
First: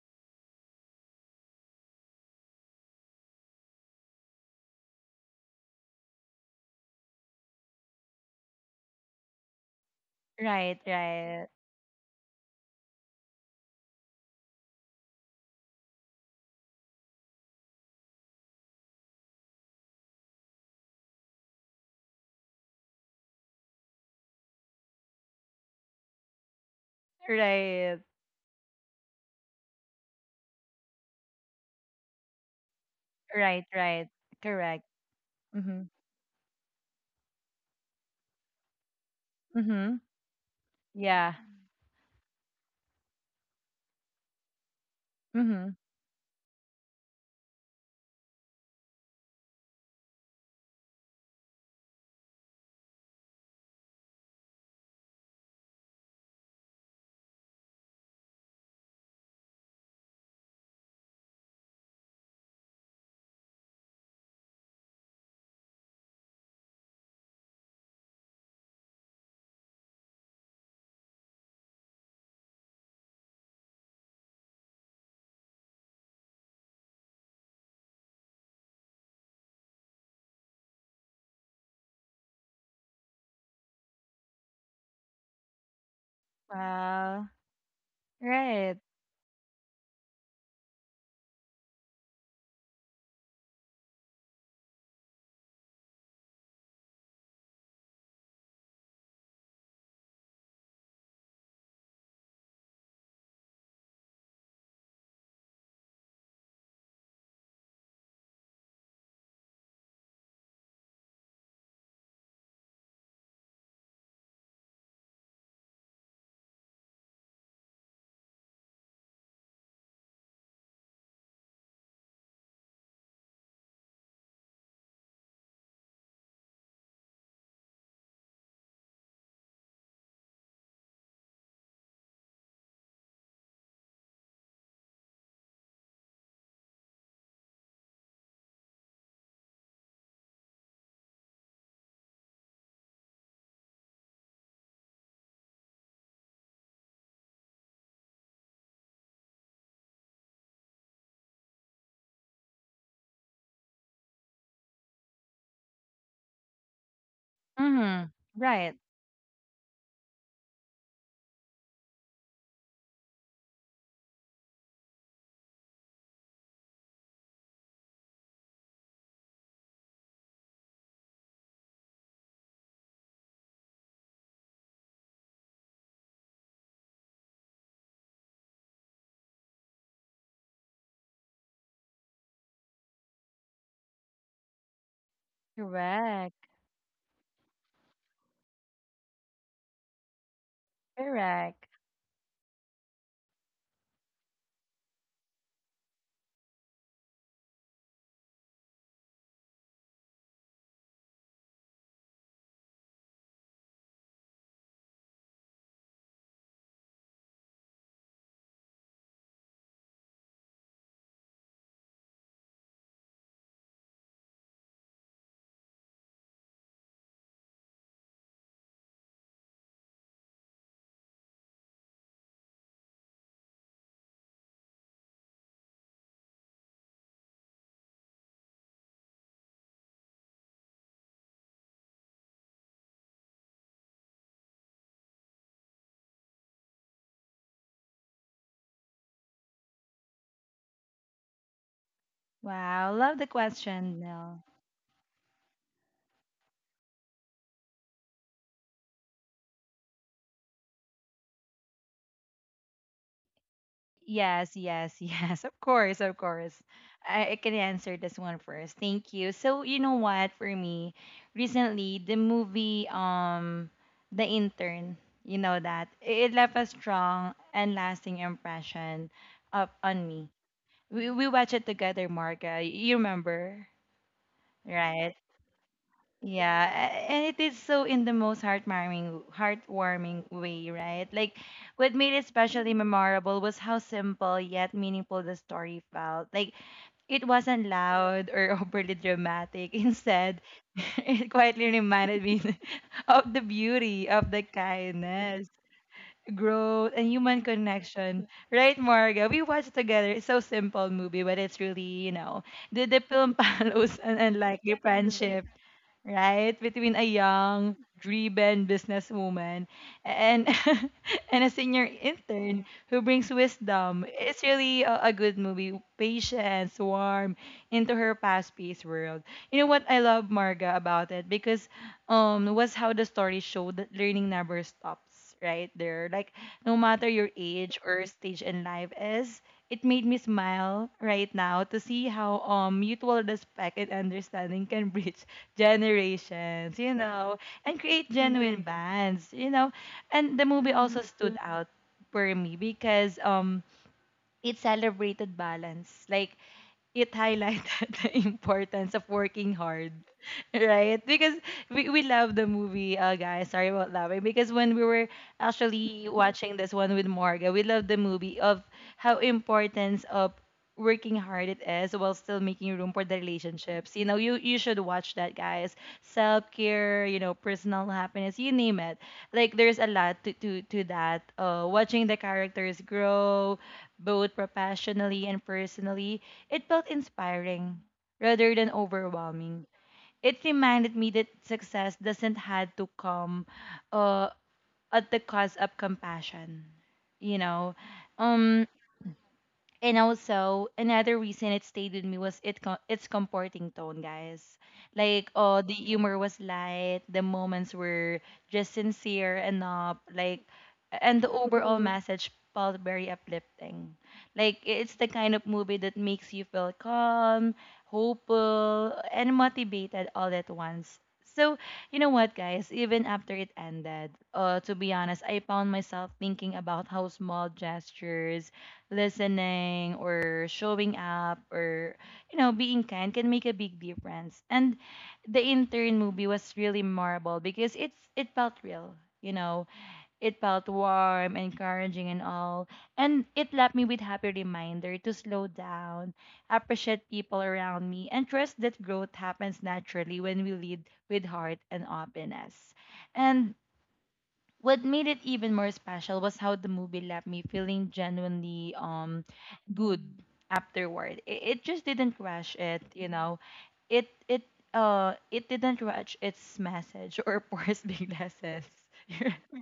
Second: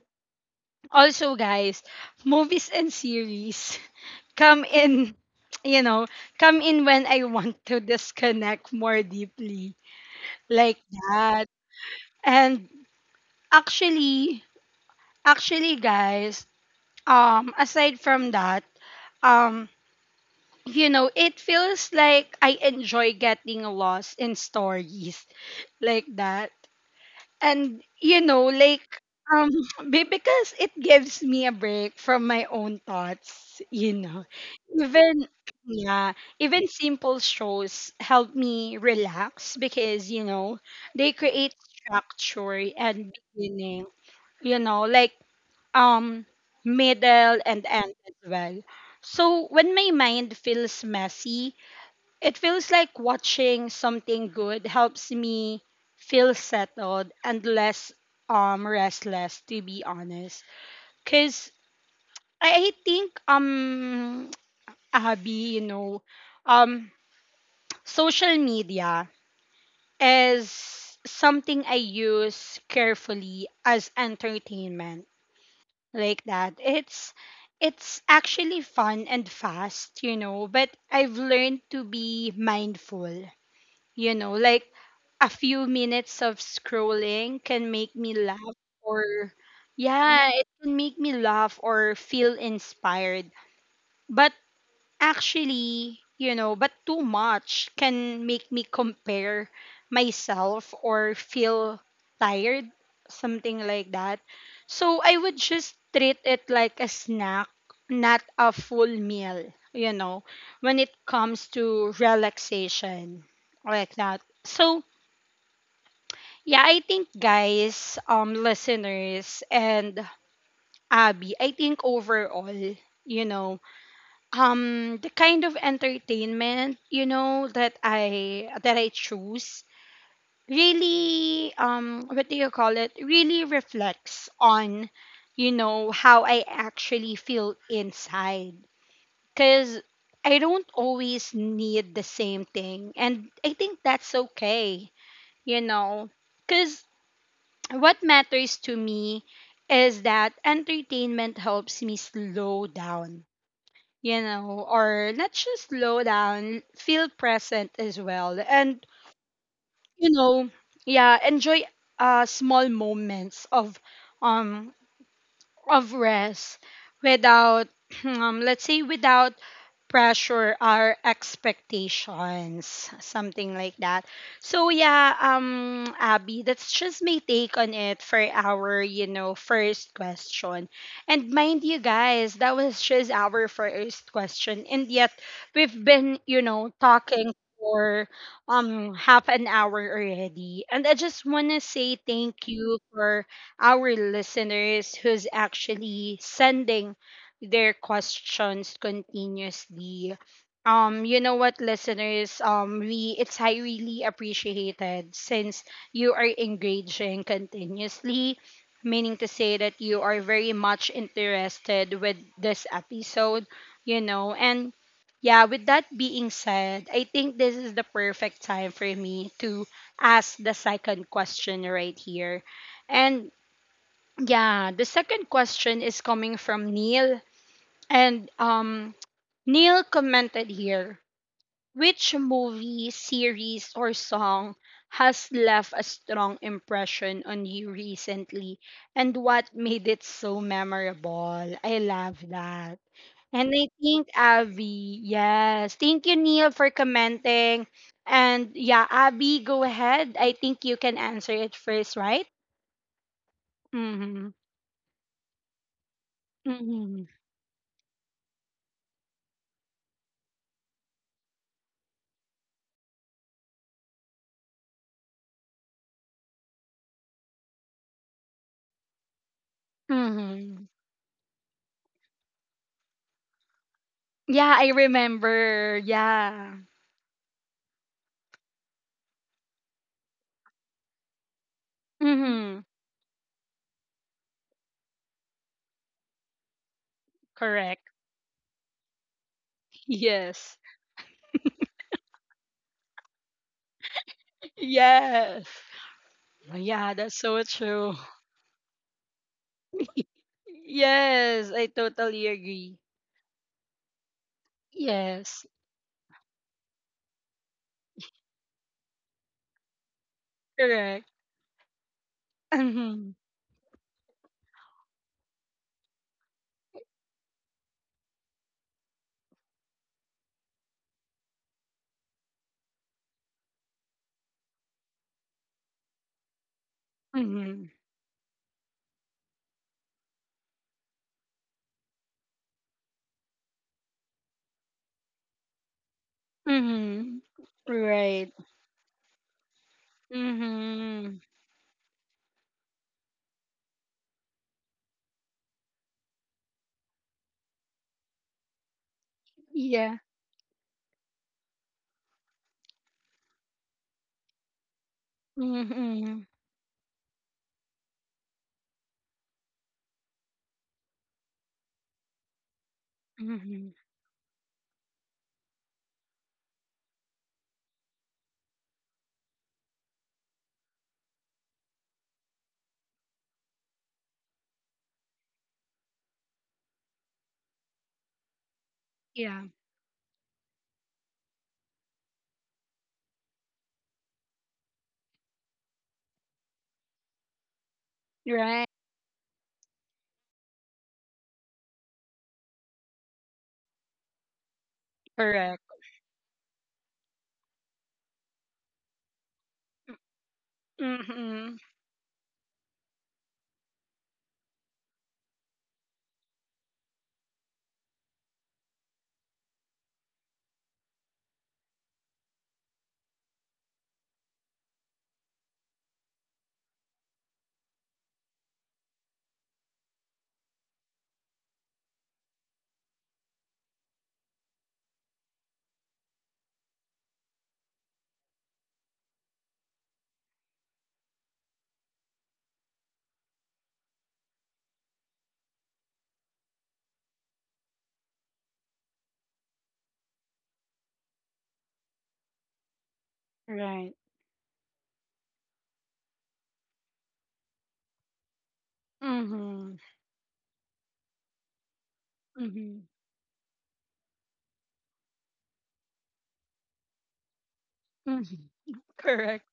Speaker 1: also, guys, movies and series come in, you know, come in when I want to disconnect more deeply,
Speaker 2: Right,
Speaker 1: like
Speaker 2: right.
Speaker 1: that. And actually, Actually, guys, um, aside from that, um, you know, it feels like I enjoy getting lost in stories like that.
Speaker 2: Right.
Speaker 1: And, you know, like, um, because it gives me a break from my own
Speaker 2: Right, right.
Speaker 1: thoughts, you know.
Speaker 2: Correct. Mm-hmm.
Speaker 1: Even, yeah, even simple shows help me
Speaker 2: Mm-hmm.
Speaker 1: relax because, you know,
Speaker 2: Yeah.
Speaker 1: they create structure and beginning, you know,
Speaker 2: Mm-hmm.
Speaker 1: like, um middle and end as well. So when my mind feels messy, it feels like watching something good helps me feel settled and less restless, to be honest. Cause I think Abby, you know, um social media is something I use carefully as entertainment like that. It's actually fun and fast, you know, but I've learned to be mindful, you know, like a few minutes of
Speaker 2: Wow.
Speaker 1: scrolling can make me
Speaker 2: Right.
Speaker 1: laugh or yeah, it can make me laugh or feel inspired. But actually, you know, but too much can make me compare myself or feel tired, something like that. So I would just treat it like a snack, not a full meal, you know, when it comes to relaxation, like that. So, yeah, I think guys, listeners and Abby, I think overall, you know, the kind of entertainment, you know, that I choose really what do you call it, really reflects on, you know, how I actually feel inside. Cuz I don't always need the same thing and I think that's okay, you know. Cuz what matters to me is that entertainment helps me slow down, you know, or let's just slow down, feel present as
Speaker 2: Mm-hmm.
Speaker 1: well.
Speaker 2: Right.
Speaker 1: And, you know, yeah, enjoy small moments of um rest without, let's say, without pressure or expectations, something like that. So yeah, Abby, that's just my take on it for our, you know, first question. And mind you guys, that was just our first question, and yet we've been,
Speaker 2: Correct.
Speaker 1: you know, talking for half an hour already. And I just
Speaker 2: Correct.
Speaker 1: wanna say thank you for our listeners who's actually sending their questions continuously. You know what, listeners? We It's highly appreciated since you are engaging continuously, meaning to say that you are very much interested with this episode, you know. And yeah, with that being said, I think this is the perfect time for me to ask the second question right here. And yeah, the second question is coming from Neil. And Neil commented here, which movie, series, or song has left a strong impression on you recently? And what made it so memorable? I love that.
Speaker 2: Wow, love the
Speaker 1: And I
Speaker 2: question,
Speaker 1: think
Speaker 2: Nell.
Speaker 1: Abby, yes. Thank you, Neil, for commenting. And yeah, Abby, go ahead. I think you can answer it first, right? Mm-hmm.
Speaker 2: Yes, yes, yes. Of course, of course.
Speaker 1: Mm-hmm.
Speaker 2: I can answer this one first. Thank you. So you know what? For me, recently the movie The Intern, you know that it left a strong and lasting impression of on me.
Speaker 1: Mm-hmm.
Speaker 2: We watched it together, Marga. You remember,
Speaker 1: Yeah, I
Speaker 2: right?
Speaker 1: remember.
Speaker 2: Yeah,
Speaker 1: Yeah.
Speaker 2: and it is so in the most heartwarming, heartwarming way, right? Like, what made it
Speaker 1: Mm-hmm.
Speaker 2: especially memorable was how simple yet meaningful the story felt. Like, it wasn't
Speaker 1: Correct.
Speaker 2: loud or overly dramatic. Instead,
Speaker 1: Yes.
Speaker 2: it quietly reminded me of the beauty of the kindness,
Speaker 1: Yes.
Speaker 2: growth, and
Speaker 1: Yeah, that's
Speaker 2: human
Speaker 1: so true.
Speaker 2: connection. Right, Marga? We watched together. It's so simple movie, but it's
Speaker 1: Yes, I
Speaker 2: really,
Speaker 1: totally
Speaker 2: the
Speaker 1: agree.
Speaker 2: film follows an unlikely friendship
Speaker 1: Yes.
Speaker 2: right? Between a young, driven businesswoman and
Speaker 1: Correct.
Speaker 2: and a senior intern who brings
Speaker 1: Mm-hmm.
Speaker 2: wisdom. It's really a good movie. Patience, warm into her fast-paced world. You know what I love Marga about it because was how the story showed that learning never stops, right? There, like no matter your age
Speaker 1: Mm-hmm.
Speaker 2: or stage in life is. It made me smile right now to see how mutual respect and understanding can bridge generations, you
Speaker 1: Mm-hmm.
Speaker 2: know, and create
Speaker 1: Right.
Speaker 2: genuine bands, you know. And the movie also stood
Speaker 1: Mm-hmm.
Speaker 2: out for me because it celebrated balance. Like it highlighted the importance of working hard,
Speaker 1: Yeah.
Speaker 2: right? Because we love the movie, guys. Sorry about that. Right? Because when we were actually
Speaker 1: Mm-hmm.
Speaker 2: watching this one with Morgan, we love the movie of how importance of working hard it is while still making room for the
Speaker 1: Mm-hmm.
Speaker 2: relationships. You know, you should watch that, guys. Self-care, you know, personal happiness, you name it. Like, there's a lot to that. Watching the characters grow, both professionally and personally, it felt inspiring rather than
Speaker 1: Yeah.
Speaker 2: overwhelming. It reminded me that success doesn't have to come uh, at the cost of compassion. You know, um,
Speaker 1: Right.
Speaker 2: and also, another reason it stayed with me was its comforting tone, guys. Like, oh,
Speaker 1: Correct.
Speaker 2: the humor was light, the moments were just sincere enough, like, and the
Speaker 1: Mm-hmm.
Speaker 2: overall message felt very uplifting. Like, it's the kind of movie that makes you feel calm, hopeful, and motivated all at once. So, you know what, guys? Even after it ended, to be honest, I found myself thinking about how small gestures, listening or showing up or you know being kind, can make a big difference. And the intern movie was really memorable because it felt real. You know it felt warm, encouraging, and all, and it left me with happy reminder to slow down, appreciate people around me, and trust that growth happens naturally when we lead with heart and openness. And
Speaker 1: Right.
Speaker 2: what made it even more special was how the movie left me feeling genuinely
Speaker 1: Mm-hmm.
Speaker 2: good afterward. It just didn't rush it,
Speaker 1: Mm-hmm.
Speaker 2: you know. It it it didn't rush its message or force big
Speaker 1: Mm-hmm.
Speaker 2: lessons.
Speaker 1: Correct.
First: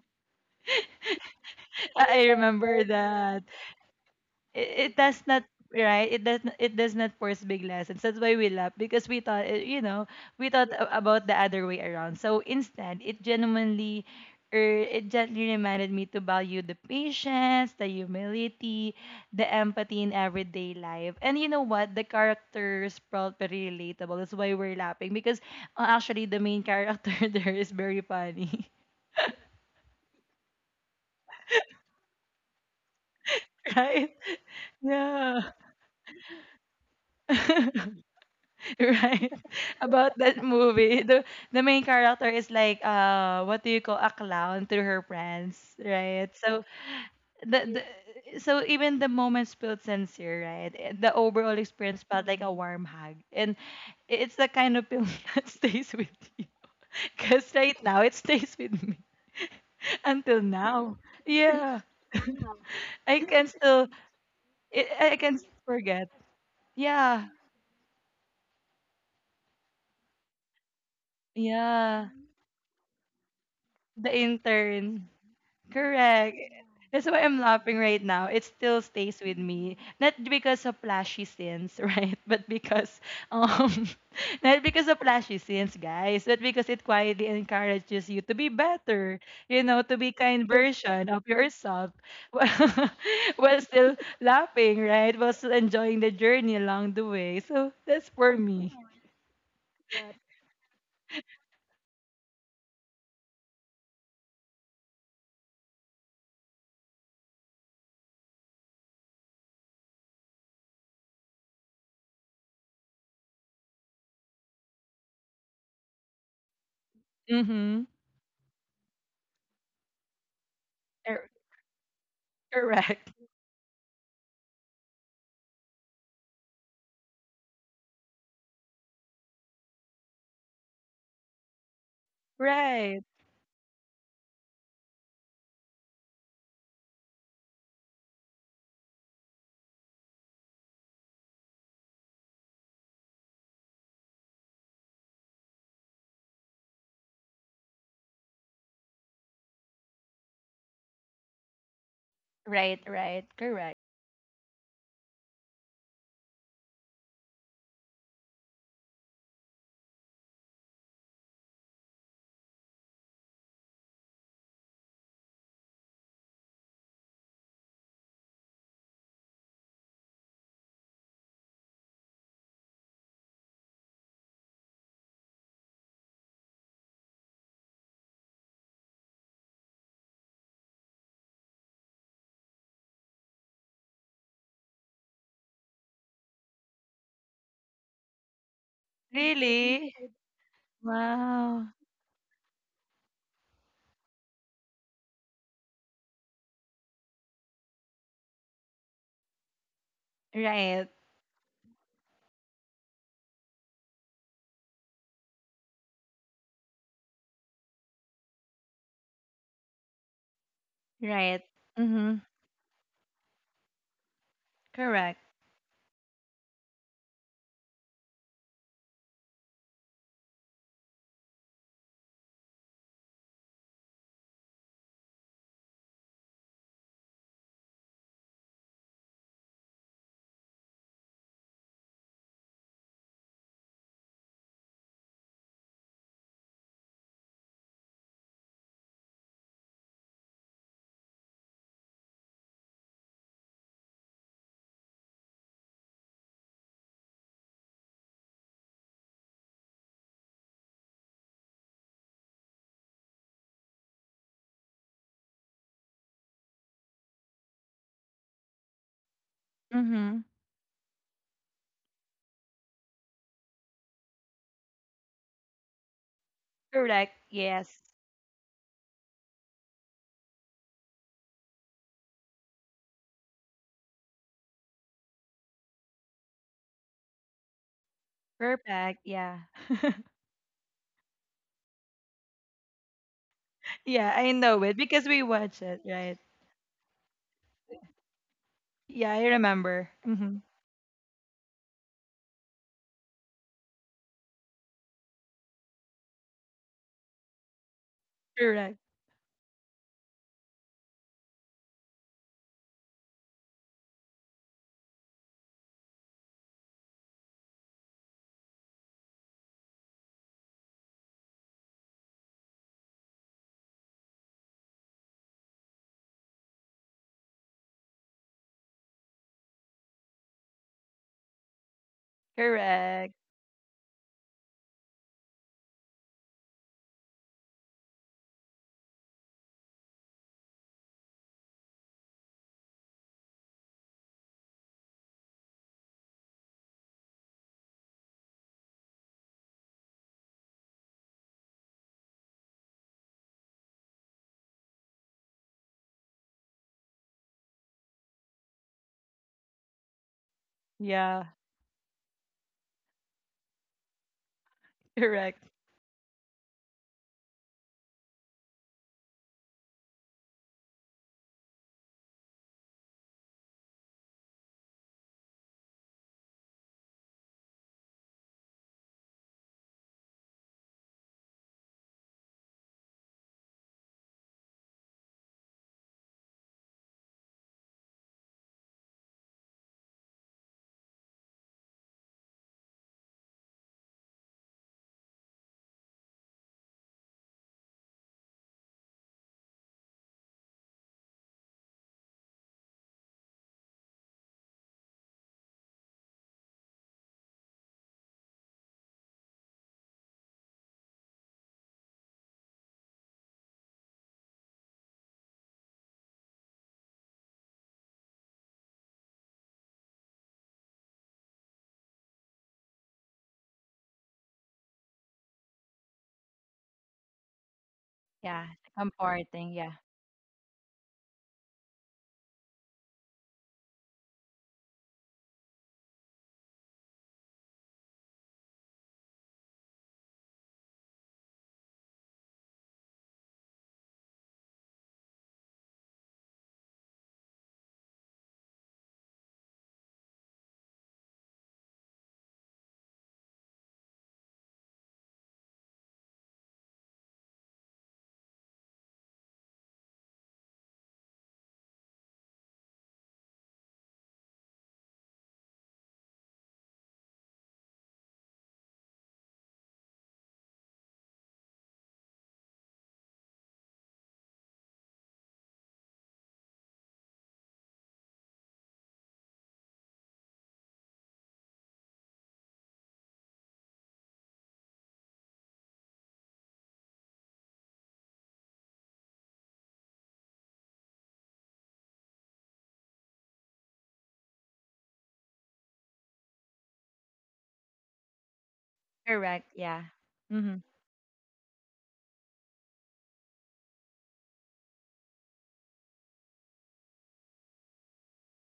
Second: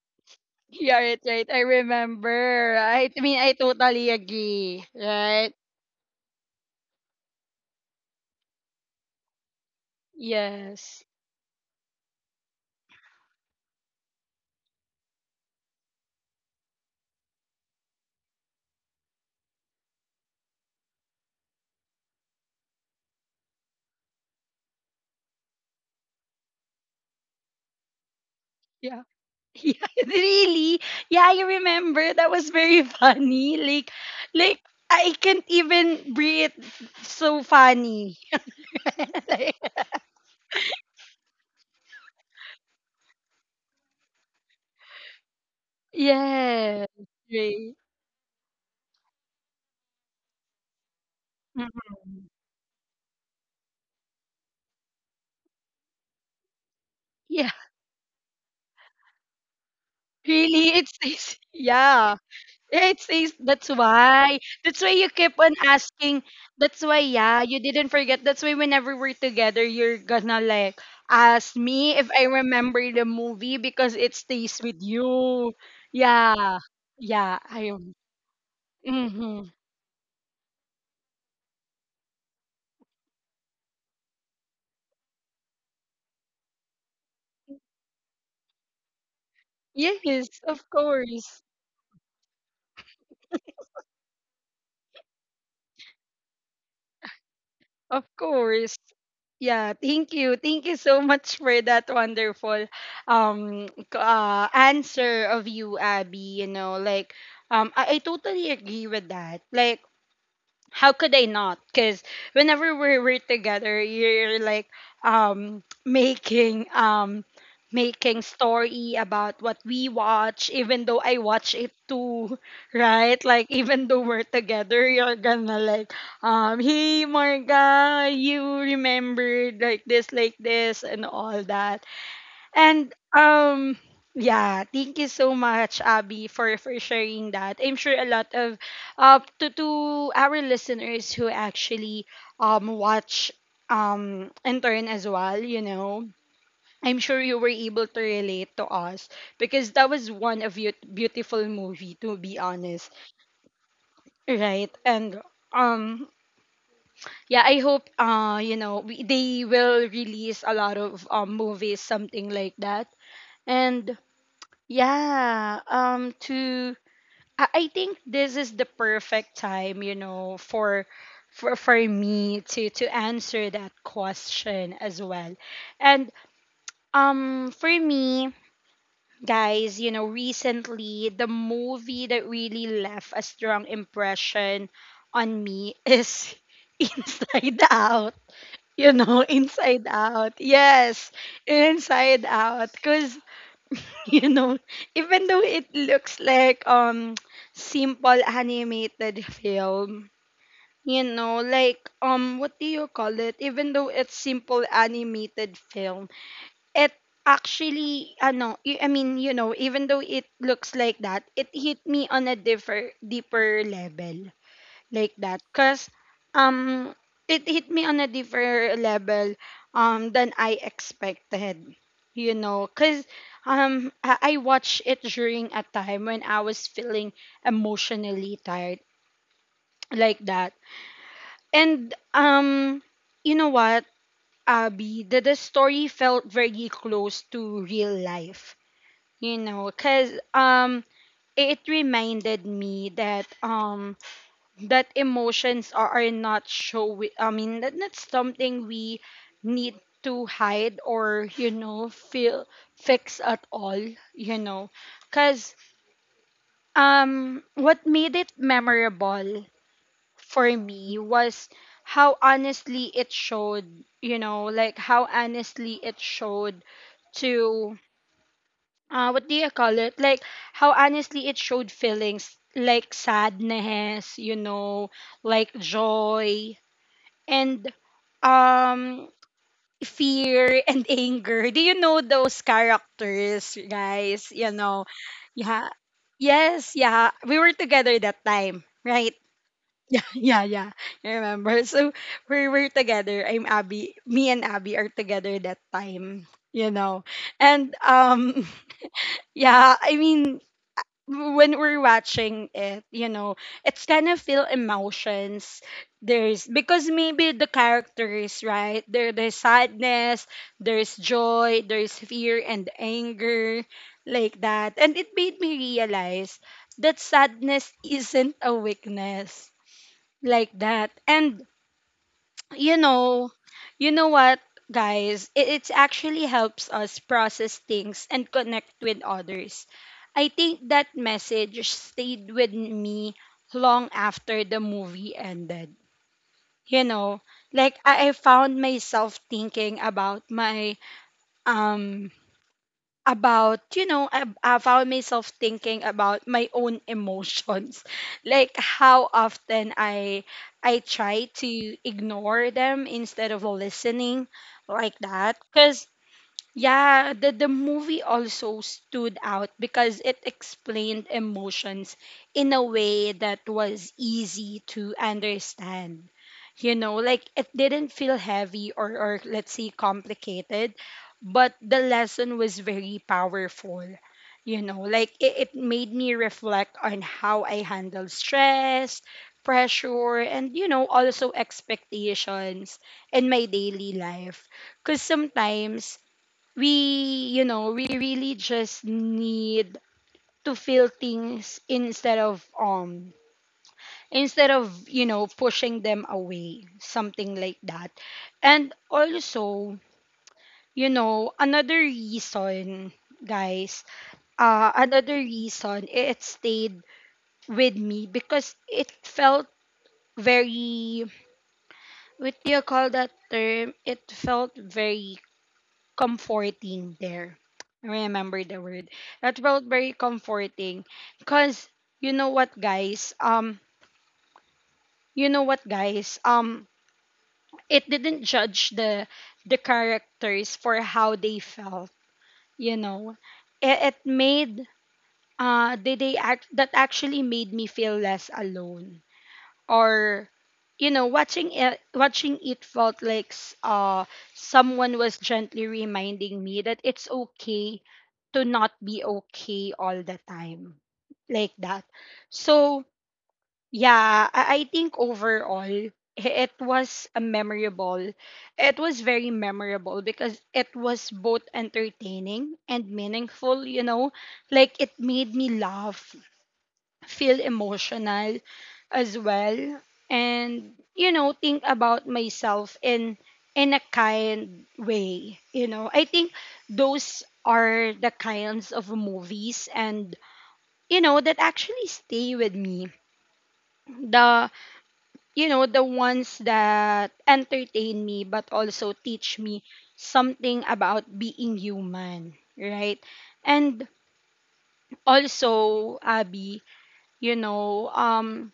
Speaker 1: Yeah, right, right. I
Speaker 2: I
Speaker 1: remember.
Speaker 2: remember
Speaker 1: Right? I mean,
Speaker 2: that
Speaker 1: I totally agree.
Speaker 2: it does not,
Speaker 1: Right?
Speaker 2: right? It does not force big lessons. That's why we laugh, because we thought, you know, we thought
Speaker 1: Yes.
Speaker 2: about the other way around. So instead it genuinely or it gently reminded me to value the patience, the humility, the empathy in everyday life. And you know what, the characters felt very relatable. That's why we're laughing, because actually the main character there is very funny.
Speaker 1: Yeah. Yeah, really? Yeah, I remember. That was very funny.
Speaker 2: Right.
Speaker 1: Like I
Speaker 2: Yeah.
Speaker 1: can't even breathe. So funny.
Speaker 2: Right.
Speaker 1: Like,
Speaker 2: About that movie. The main character is like, uh, what do you call, a clown to her friends, right? So
Speaker 1: yeah.
Speaker 2: the
Speaker 1: Right.
Speaker 2: so even the moments felt sincere, right? Eh, the overall experience felt
Speaker 1: Mhm.
Speaker 2: like a warm hug. And it's the kind of film that stays with you. Cause
Speaker 1: Yeah.
Speaker 2: right now it stays with me until
Speaker 1: Really,
Speaker 2: now.
Speaker 1: it's
Speaker 2: Yeah.
Speaker 1: yeah. It
Speaker 2: I
Speaker 1: is,
Speaker 2: can
Speaker 1: that's
Speaker 2: still,
Speaker 1: why. That's why
Speaker 2: I,
Speaker 1: you
Speaker 2: I
Speaker 1: keep
Speaker 2: can still
Speaker 1: on
Speaker 2: forget.
Speaker 1: asking. That's why,
Speaker 2: Yeah.
Speaker 1: yeah, you didn't forget. That's why whenever we're together, you're gonna like ask me
Speaker 2: Yeah.
Speaker 1: if I remember the movie because
Speaker 2: The
Speaker 1: it stays with
Speaker 2: intern.
Speaker 1: you.
Speaker 2: Correct.
Speaker 1: Yeah.
Speaker 2: That's why I'm
Speaker 1: Yeah, I
Speaker 2: laughing
Speaker 1: am.
Speaker 2: right now. It still stays with
Speaker 1: Hmm.
Speaker 2: me. Not because of flashy scenes, right? But because um not because of flashy scenes, guys, but because it quietly encourages you to be better, you know, to be
Speaker 1: Yes,
Speaker 2: kind
Speaker 1: of
Speaker 2: version of
Speaker 1: course.
Speaker 2: yourself while while still laughing, right? While still enjoying the journey along the way. So
Speaker 1: Of
Speaker 2: that's for me.
Speaker 1: course. Yeah, thank you. Thank you so much for that wonderful answer of you, Abby. You know, like I totally agree with that. Like how could I not? Because whenever we're together, you're like um making um
Speaker 2: Mm-hmm.
Speaker 1: making story about what we watch, even though I watch it too,
Speaker 2: Correct.
Speaker 1: right? Like even though we're together, you're gonna like, hey Marga, you remembered like this, and all that. And
Speaker 2: Right.
Speaker 1: um yeah, thank you so much, Abby, for sharing that. I'm sure a lot of to our listeners who actually watch intern as well, you know. I'm sure you were able to relate to us because that was one of your beautiful movie to be
Speaker 2: Right,
Speaker 1: honest,
Speaker 2: right, correct.
Speaker 1: right? And um yeah, I hope you know they will release a lot of movies something like that. And Yeah, to I think this is the perfect time, you know, for me to answer that question as well. And for me, guys, you know, recently the movie that really left a strong impression on me is Inside Out. You know, Inside
Speaker 2: Really?
Speaker 1: Out. Yes,
Speaker 2: Wow.
Speaker 1: Inside Out cuz you know even though it looks like simple animated film
Speaker 2: Right.
Speaker 1: you know like what do you call it, even though it's simple animated film it actually ano y- I mean you know, even though it looks like that,
Speaker 2: Right.
Speaker 1: it hit me
Speaker 2: Mm-hmm.
Speaker 1: on a differ deeper level like
Speaker 2: Correct.
Speaker 1: that. Because um it hit me on a different level than I expected, you know, because I watched it during a time when I was feeling emotionally tired, like that. And you know what, Abby, the story felt very close to real life, you know, because it reminded me that emotions are not show I mean that that's something we need to hide or you know feel fix at all, you know, because what made it memorable
Speaker 2: Mm-hmm.
Speaker 1: for me was how honestly it showed how honestly it showed
Speaker 2: Correct. Yes.
Speaker 1: to what do you call it, like how honestly it showed feelings like sadness, you know, like joy and
Speaker 2: Perfect.
Speaker 1: um
Speaker 2: Yeah.
Speaker 1: fear and anger. Do you know those characters,
Speaker 2: Yeah, I
Speaker 1: guys? You
Speaker 2: know it
Speaker 1: know,
Speaker 2: because we watch
Speaker 1: yeah.
Speaker 2: it, right?
Speaker 1: Yes, yeah. We were together that time,
Speaker 2: Yeah,
Speaker 1: right?
Speaker 2: I remember.
Speaker 1: Yeah,
Speaker 2: Mm-hmm.
Speaker 1: yeah, yeah. I remember. So we were together. I'm Abby. Me and Abby are together that time, you know. And
Speaker 2: Correct.
Speaker 1: yeah, I mean when we're watching it, you know, it's kind of feel emotions. There's, because maybe the characters, right? There's sadness, there's joy, there's fear and anger, like that. And it made me realize that sadness isn't a weakness, like that. And you
Speaker 2: Correct.
Speaker 1: know, you know what, guys? It it's actually helps us process things and connect with others. I think that message stayed with me long after the movie ended. You know, like I found myself thinking about my um about you know I found myself thinking about my own emotions, like how often I
Speaker 2: Yeah.
Speaker 1: try to ignore them instead of listening, like that.
Speaker 2: Correct.
Speaker 1: Because yeah, the movie also stood out because it explained emotions in a way that was easy to understand, you know, like it didn't feel heavy or let's say complicated, but the lesson was very powerful. You know, like it made me reflect on how I handle stress, pressure, and you know, also expectations in my daily life. Because sometimes we, you know, we really just need to feel things instead of you know pushing them away, something like that. And also, you know, another reason, guys, another reason it stayed with me, because it felt very, what do you call that term, it felt very comforting there. I remember
Speaker 2: Yeah.
Speaker 1: the word that
Speaker 2: Comforting.
Speaker 1: felt
Speaker 2: Yeah.
Speaker 1: very comforting. Because you know what, guys, you know what guys um it didn't judge the characters for how they felt, you know. It, it made uh they, they act that actually made me feel less alone, or you know, watching it felt like someone was gently reminding me that it's okay to not be okay all the time, like that. So yeah, I think overall it was a memorable. It was very memorable because it was both entertaining and meaningful, you know? Like it made me laugh, feel emotional as well, and you know, think about myself in a kind way, you know. I think those are the kinds of movies and you know that actually stay with me. The You know, the ones that entertain me but also teach
Speaker 2: Correct.
Speaker 1: me
Speaker 2: Yeah. Mm-hmm.
Speaker 1: something about being human, right? And also, Abby, you know,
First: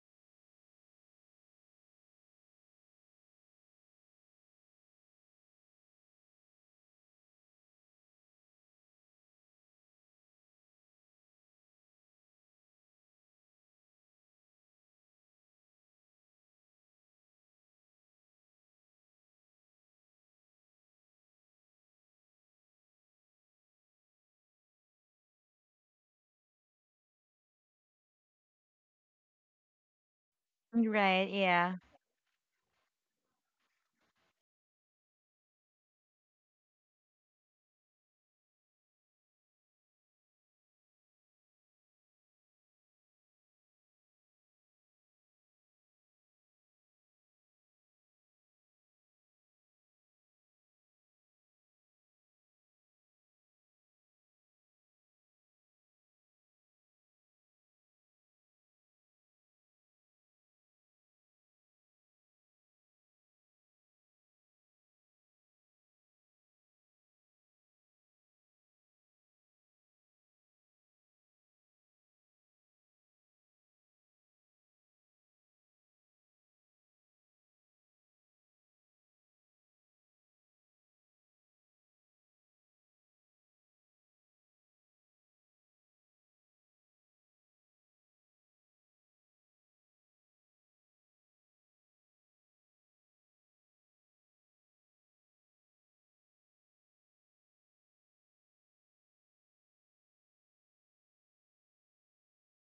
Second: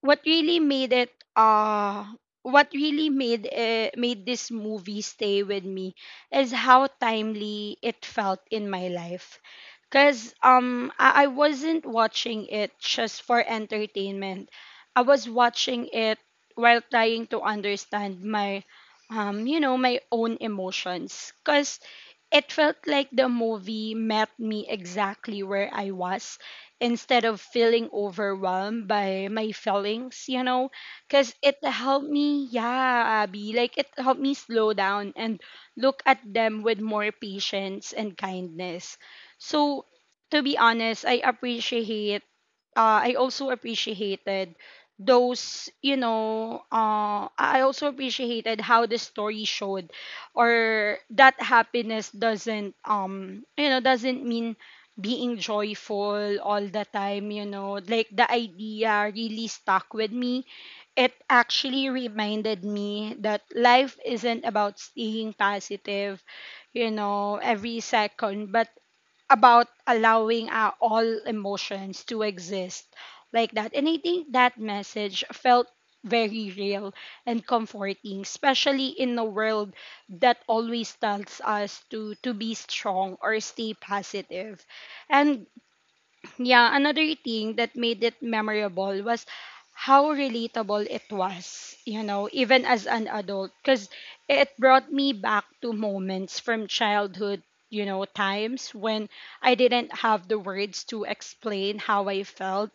Speaker 1: what really made it uh made this movie stay with me is how timely it felt in my life. Because I wasn't watching it just for entertainment, I was watching it while trying to understand my you know my own emotions, because it felt like the movie met me exactly where I was, instead of feeling overwhelmed by my feelings, you know,
Speaker 2: Right.
Speaker 1: because it
Speaker 2: Yeah.
Speaker 1: helped me, yeah, Abby, like it helped me slow down and look at them with more patience and kindness. So, to be honest, I appreciate I also appreciated those you know I also appreciated how the story showed or that happiness doesn't you know doesn't mean being joyful all the time, you know, like the idea really stuck with me. It actually reminded me that life isn't about staying positive, you know, every second, but about allowing all emotions to exist, like that. And I think that message felt very real and comforting, especially in a world that always tells us to be strong or stay positive. And yeah, another thing that made it memorable was how relatable it was, you know, even as an adult, because it brought me back to moments from childhood, you know, times when I didn't have the words to explain how I felt.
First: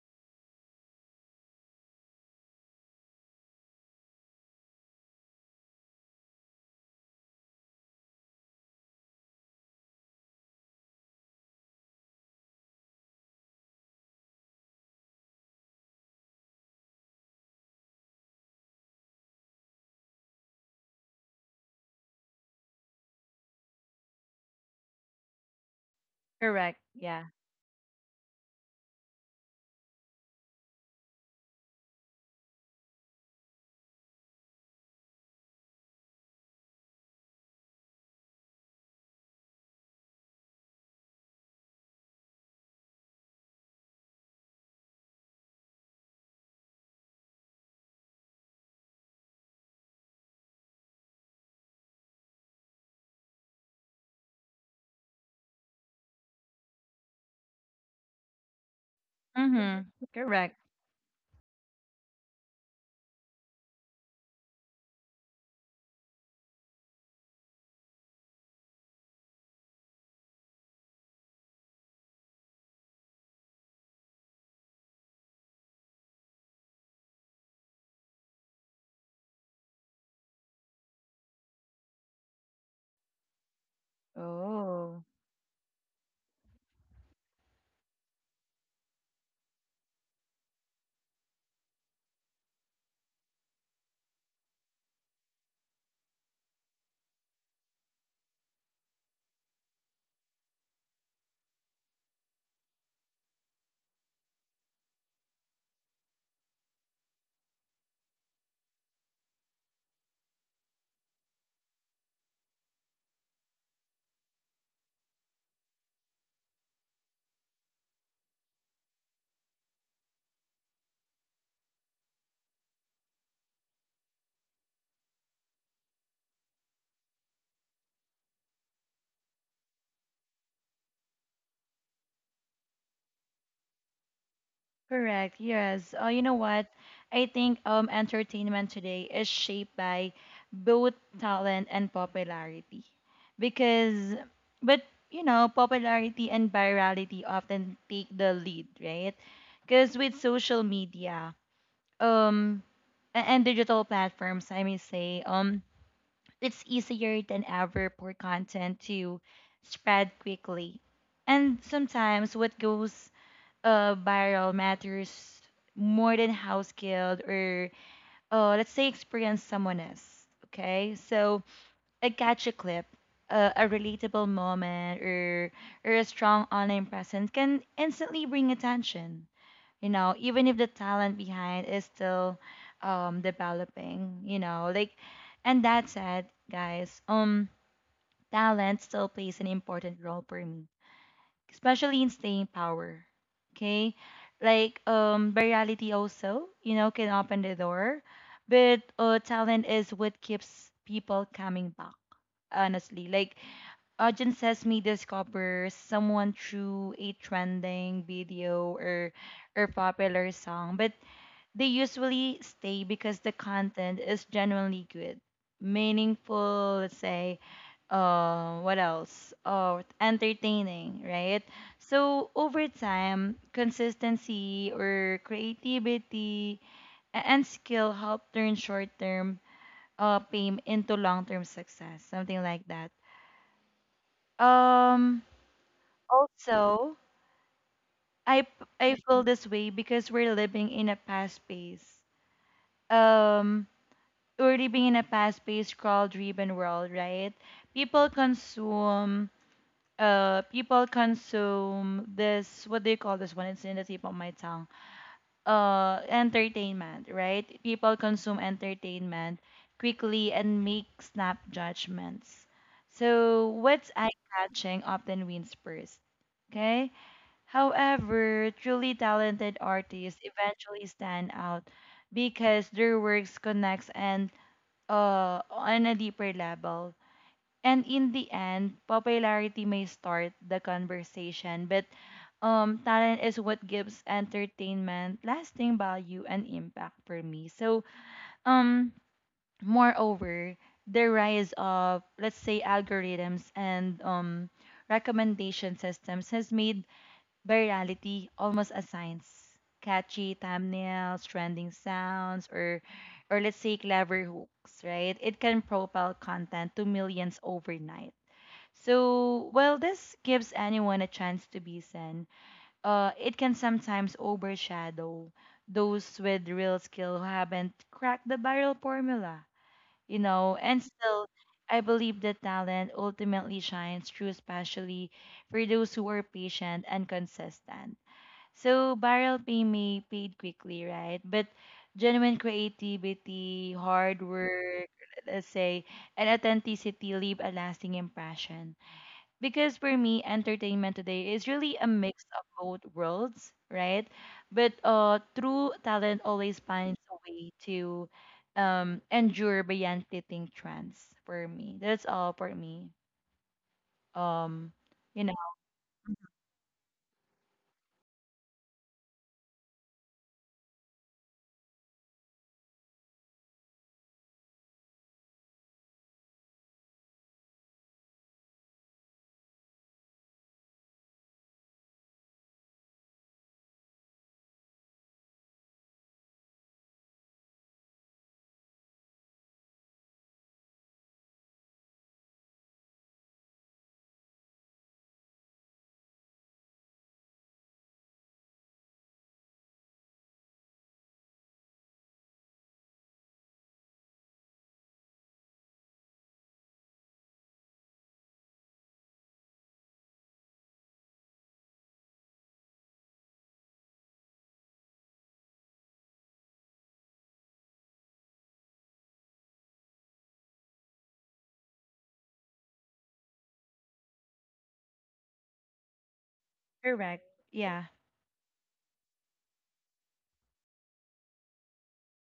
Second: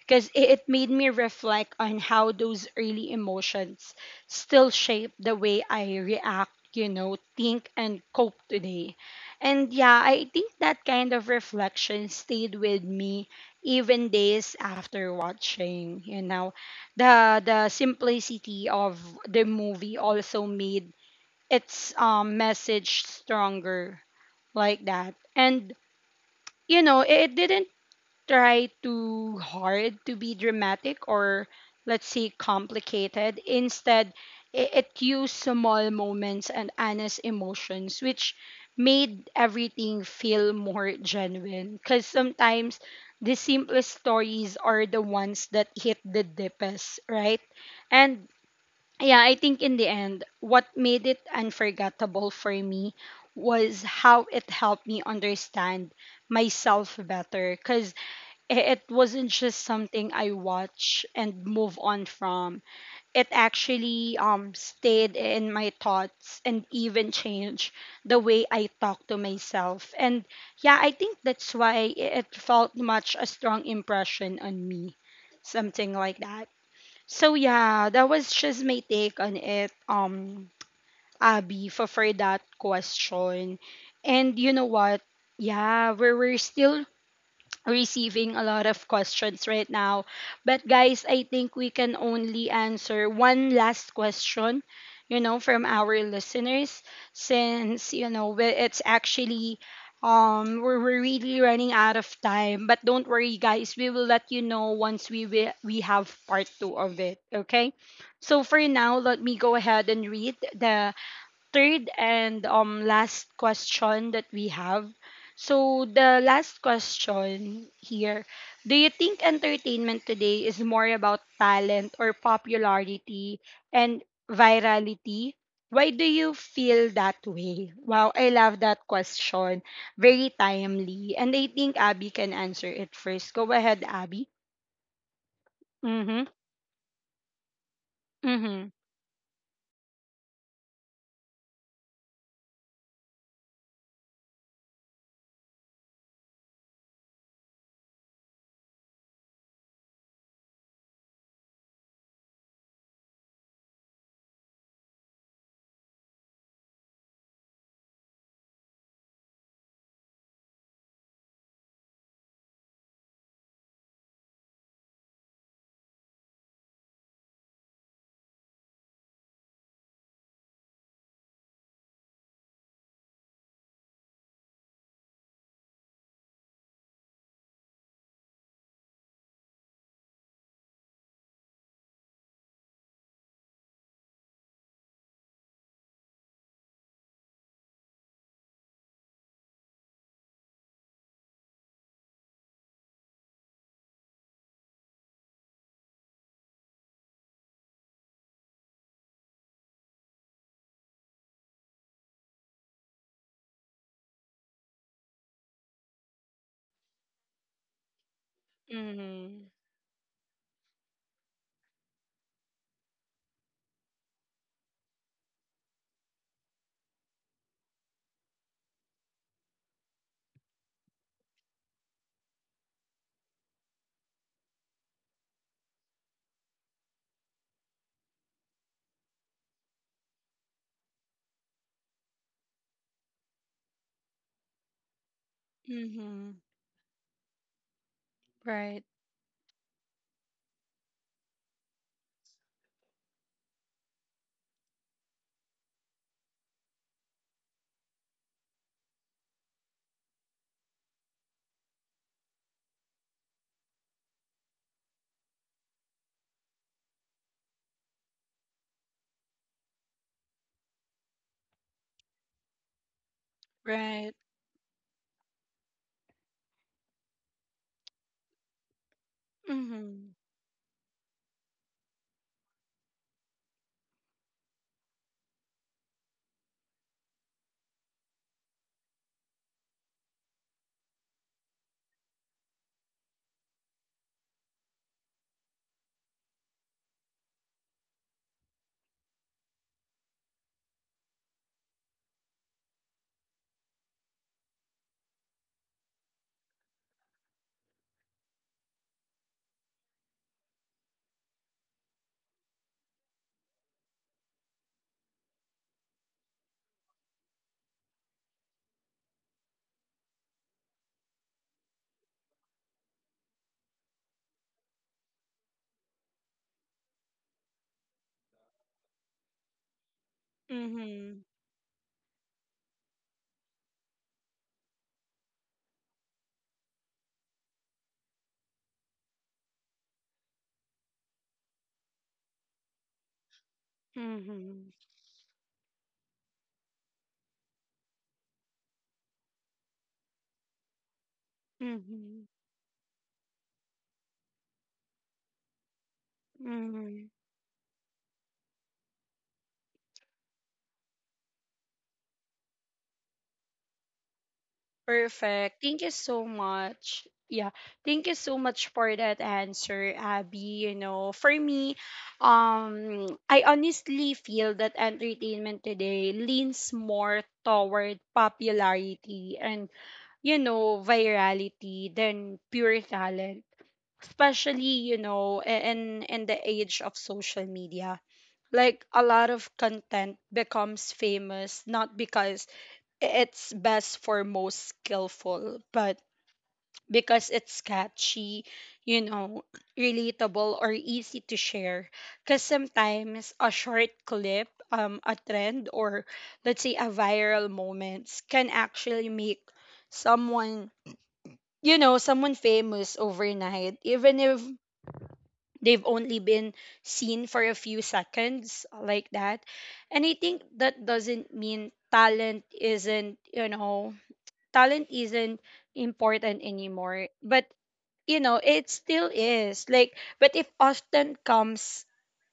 Speaker 1: Because it made me reflect on how those early emotions still shape the way I react, you know, think, and cope today. And yeah, I think that kind of reflection stayed with me even days after watching, you know. The simplicity of the movie also made its message stronger, like that. And
Speaker 2: Correct.
Speaker 1: you know,
Speaker 2: Yeah.
Speaker 1: it didn't try too hard to be dramatic or let's say complicated. Instead it used small moments and honest emotions, which made everything feel more genuine, because sometimes the simplest stories are the ones that hit the deepest, right? And yeah, I think in the end what made it unforgettable for me was how it helped me understand myself better, because it wasn't just
Speaker 2: Mm-hmm.
Speaker 1: something I
Speaker 2: Correct.
Speaker 1: watch and move on from. It actually stayed in my thoughts and even changed the way I talk to myself. And yeah, I think that's why it felt much a strong impression on me. Something like that. So yeah, that was just my take on it, Abby, for, that question. And you know
Speaker 2: Oh.
Speaker 1: what? Yeah, we're still receiving a lot of questions right now. But guys, I think we can only answer one last question, you know, from our listeners, since, you know, it's actually we're really running out of time. But don't worry guys, we will let you know once we have part 2 of it, okay? So for now, let me go ahead and read the third and last question that we have. So the last question here, do you think entertainment today is more about talent or popularity and virality? Why do you feel that way? Wow, I love that question. Very timely. And I think Abby can answer it first. Go ahead, Abby.
Speaker 2: Correct. Yes. You know
Speaker 1: Mhm.
Speaker 2: what? I think entertainment
Speaker 1: Mhm.
Speaker 2: today is shaped by both talent and popularity. Because, but, you know, popularity and virality often take the lead, right? Because with social media, um and digital platforms, I may say, it's easier than ever for content to spread quickly. And sometimes what goes viral matters more than how skilled or let's say experience someone else. Okay, so a gadget clip, a relatable moment, or a strong online presence can instantly bring attention. You know, even if the talent behind is still developing. You know, like, and that said, guys, talent still plays an important role for me, especially in staying power. Okay, like, virality also, you know, can open the door, but talent is what keeps people coming back. Honestly, like, audience says me discover someone through a trending video or
Speaker 1: Mm-hmm.
Speaker 2: popular song, but they usually stay because the content is genuinely good, meaningful, let's say, what else? Oh, entertaining, right? So over time, consistency or creativity and skill help turn short-term pain into long-term success, something like that. Um,
Speaker 1: Mm-hmm.
Speaker 2: also, I
Speaker 1: Right.
Speaker 2: I feel this way because we're living in a past pace. Um, Already being in a fast-paced, scroll-driven world, right? People consume, people consume this. What do you call this one? It's in the tip of my tongue. Entertainment, right? People consume entertainment quickly and make snap judgments. So what's
Speaker 1: Right.
Speaker 2: eye-catching often wins first. Okay. However, truly talented artists
Speaker 1: Mm-hmm.
Speaker 2: eventually stand out because their works connects and on a deeper level. And in the end, popularity may start the conversation, but talent is what gives entertainment lasting value and impact for me. So, um, moreover, the rise of, let's say, algorithms and recommendation systems has made virality almost as science. Catchy thumbnails, trending sounds, or let's say clever hooks, right? It can propel content to millions overnight. So while this gives anyone a chance to be seen, it can sometimes overshadow those with real skill who haven't cracked the viral formula, you know. And still,
Speaker 1: Mm-hmm.
Speaker 2: I believe that talent ultimately shines through, especially for those who are patient and consistent. So viral pay may paid quickly, right? But genuine creativity, hard
Speaker 1: Mm-hmm.
Speaker 2: work, let's say, and authenticity leave a lasting impression. Because for me, entertainment today is really a mix
Speaker 1: Mm-hmm.
Speaker 2: of both worlds, right? But true talent always finds
Speaker 1: Mm-hmm.
Speaker 2: a way to endure beyond fleeting trends. For me, that's all for me. Um, you know,
Speaker 1: Perfect. Thank you so much. Yeah. Thank you so much for that answer, Abby. You know, for me, I honestly feel that entertainment today leans more toward popularity and you know, virality than pure talent. Especially, you know, in the age of social media. Like a lot of content becomes famous not because it's best for most skillful, but because it's catchy, you know, relatable or easy to share. Because sometimes a short clip, a trend, or let's say a viral moments can actually make someone, someone famous overnight, even if they've only been seen for a few seconds like that. And I think that doesn't mean talent isn't, talent isn't important anymore,
Speaker 2: correct.
Speaker 1: but
Speaker 2: Yeah.
Speaker 1: you know it still is. Like, but it often comes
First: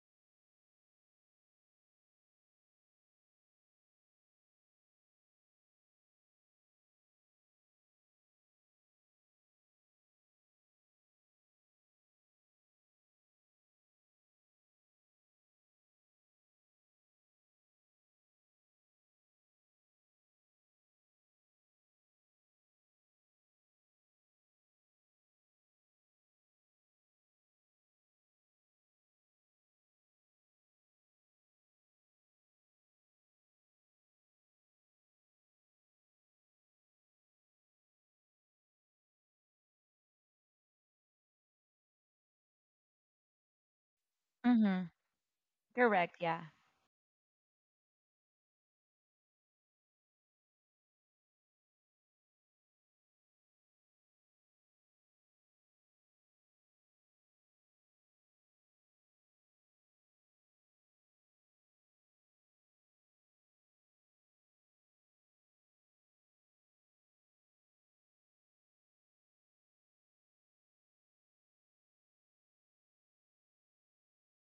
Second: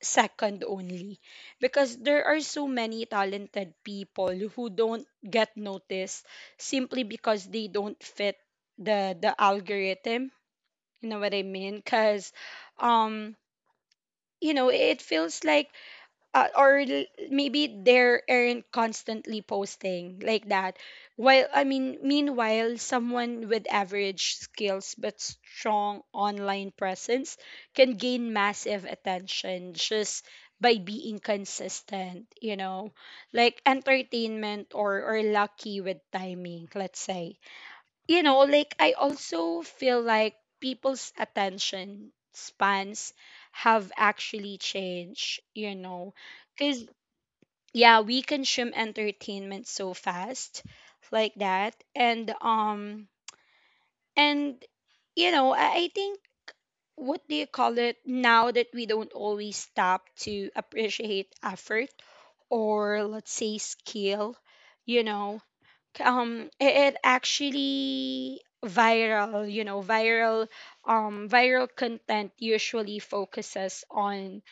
Speaker 1: second only because there are so many talented people who don't get noticed simply because they don't fit the algorithm, you know what I mean? Cuz um, you know, it feels like, maybe they aren't constantly posting like that. While i mean meanwhile someone with average skills but strong online presence can gain massive attention just by being consistent, you know, like entertainment, or lucky with timing, let's say. You know, like I also feel like people's attention spans have actually
Speaker 2: Mm-hmm.
Speaker 1: changed, you
Speaker 2: Correct.
Speaker 1: know,
Speaker 2: Yeah.
Speaker 1: because yeah, we consume entertainment so fast like that. And, you know, I think, what do you call it, now that we don't always stop to appreciate effort or let's say skill, you know, it actually viral, viral, viral content usually focuses on,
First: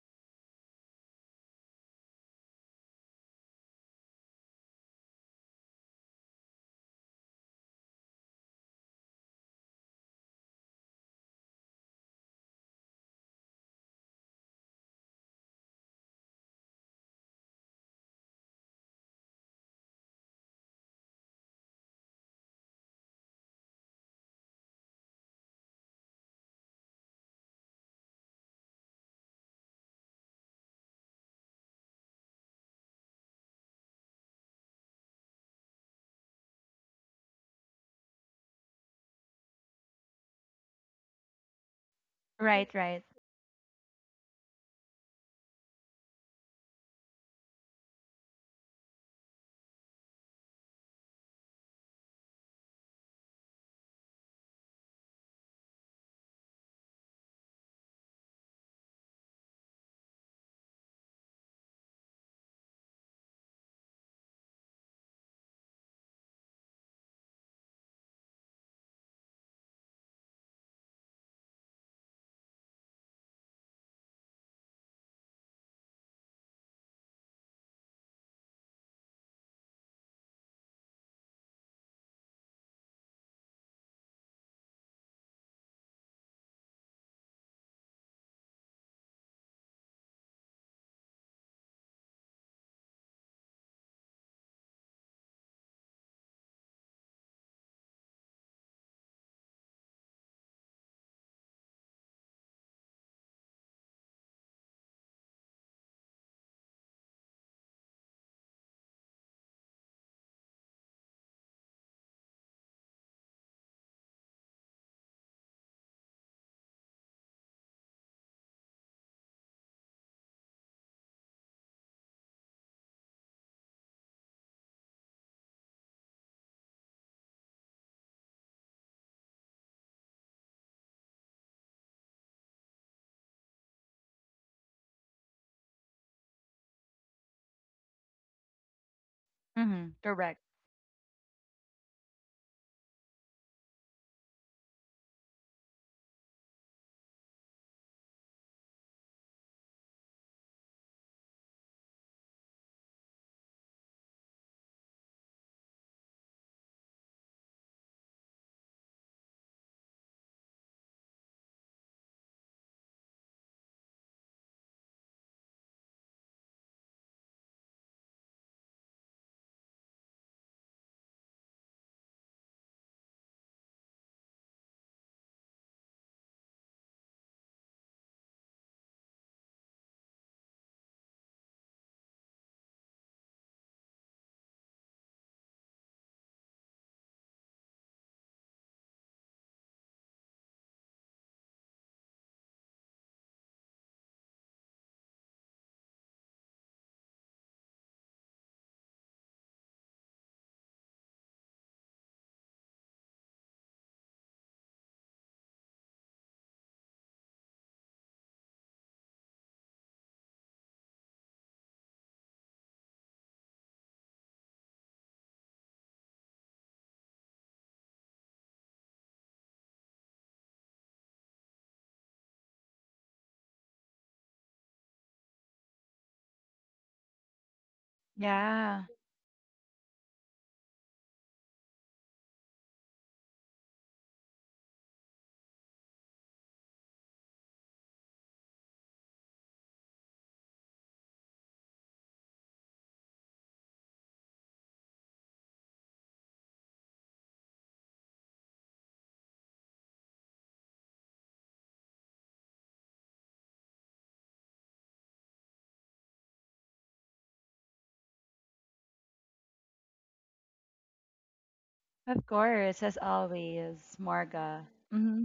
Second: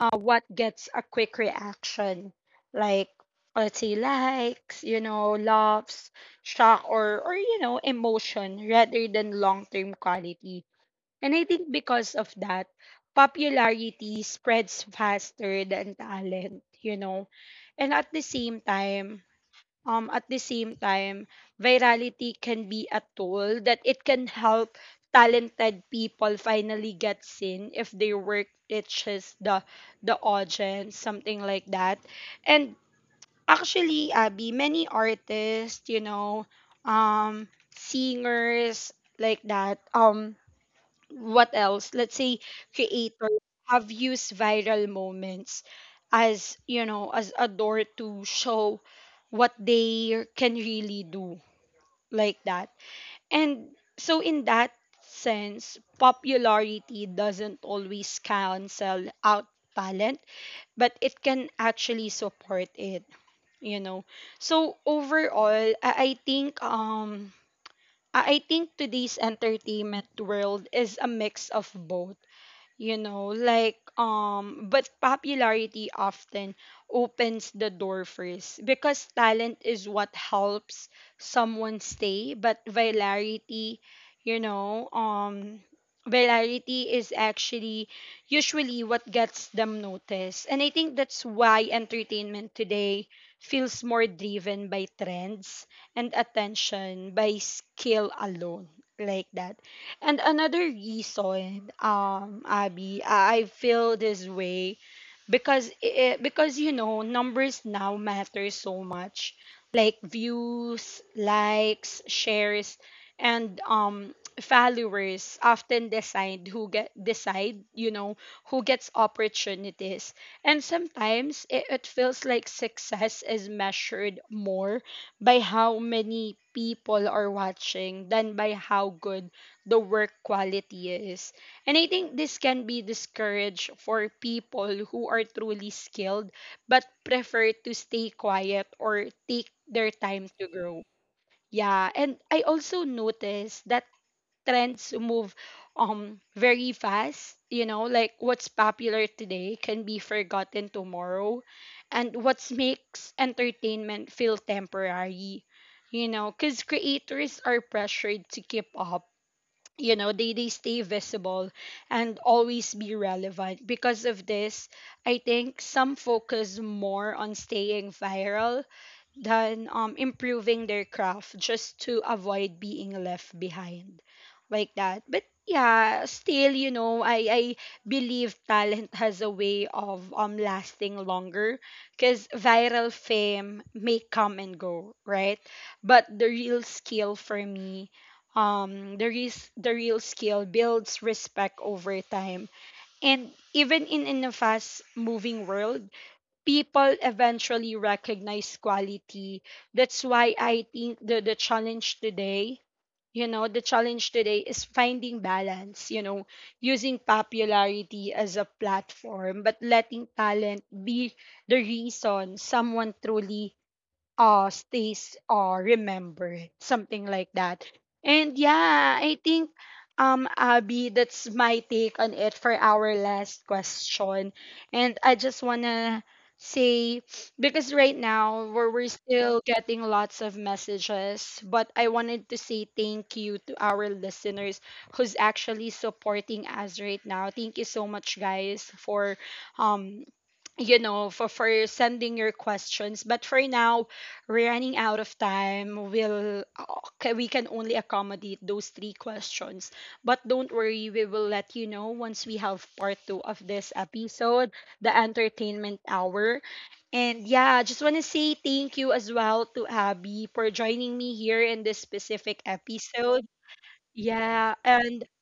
Speaker 1: what gets a quick reaction, like let's say likes, you know, loves, shock, or, you know, emotion rather than long-term quality. And I think because of that, popularity spreads faster than talent, you know. And at the same time, um, at the same time, virality can be a tool that it can help talented people finally get seen if their work reaches the audience, something like that. And actually, Abby, many artists, um, singers like that, what else, let's say
Speaker 2: Right. Right.
Speaker 1: creators, have used viral moments as, as a door to show what they can really do, like that. And so in that sense, popularity doesn't always cancel out talent, but it can actually support it, you know. So overall, I think, I think today's entertainment world is a mix of both, you know, like, but popularity often opens the door first because talent is what helps someone stay. But virality, you know um virality is actually usually what gets them noticed. And I think that's why entertainment today feels more driven by trends and attention by skill alone, like that. And another reason, Abby, I feel this way because because you know numbers now matter so much, like views, likes, shares, and followers often decide, you know, who gets opportunities. And sometimes it feels like success is measured more by how many people are watching than by how good the work quality is. And I think this can be discouraged for people who are truly skilled but prefer to stay quiet or take
Speaker 2: Mm-hmm.
Speaker 1: their
Speaker 2: Correct.
Speaker 1: time to grow. Yeah, and I also noticed that trends move very fast, you know, like what's popular today can be forgotten tomorrow, and what makes entertainment feel temporary. You know, cuz creators are pressured to keep up, you know, they stay visible and always be relevant. Because of this, I think some focus more on staying viral than, improving their craft just to avoid being left behind, like that. But yeah, still, you know, I believe talent has a way of, lasting longer, because viral fame may come and go, right? But the real skill for me, the real skill builds respect over time. And even in a fast moving world, people eventually recognize quality. That's why I think the challenge today, you know, the challenge today is finding balance, you know, using popularity as a platform, but letting talent be the reason someone truly stays, remembered, something like that. And yeah, I think, Abby, that's my take on it for our last question. And I just wanna say, because right now
Speaker 2: Yeah.
Speaker 1: we're still getting lots of messages, but I wanted to say thank you to our listeners who's actually supporting us right now. Thank you so much, guys, for um you know, for sending your questions. But for now, we're running out of time. We'll Okay, we can only accommodate those three questions. But don't worry, we will let you know once we have part two of this episode, the entertainment hour. And yeah, I just want to say thank you as well to Abby for joining me here in this
Speaker 2: Of
Speaker 1: specific
Speaker 2: course, as
Speaker 1: episode.
Speaker 2: always,
Speaker 1: Yeah,
Speaker 2: Morga.
Speaker 1: and
Speaker 2: Mm-hmm.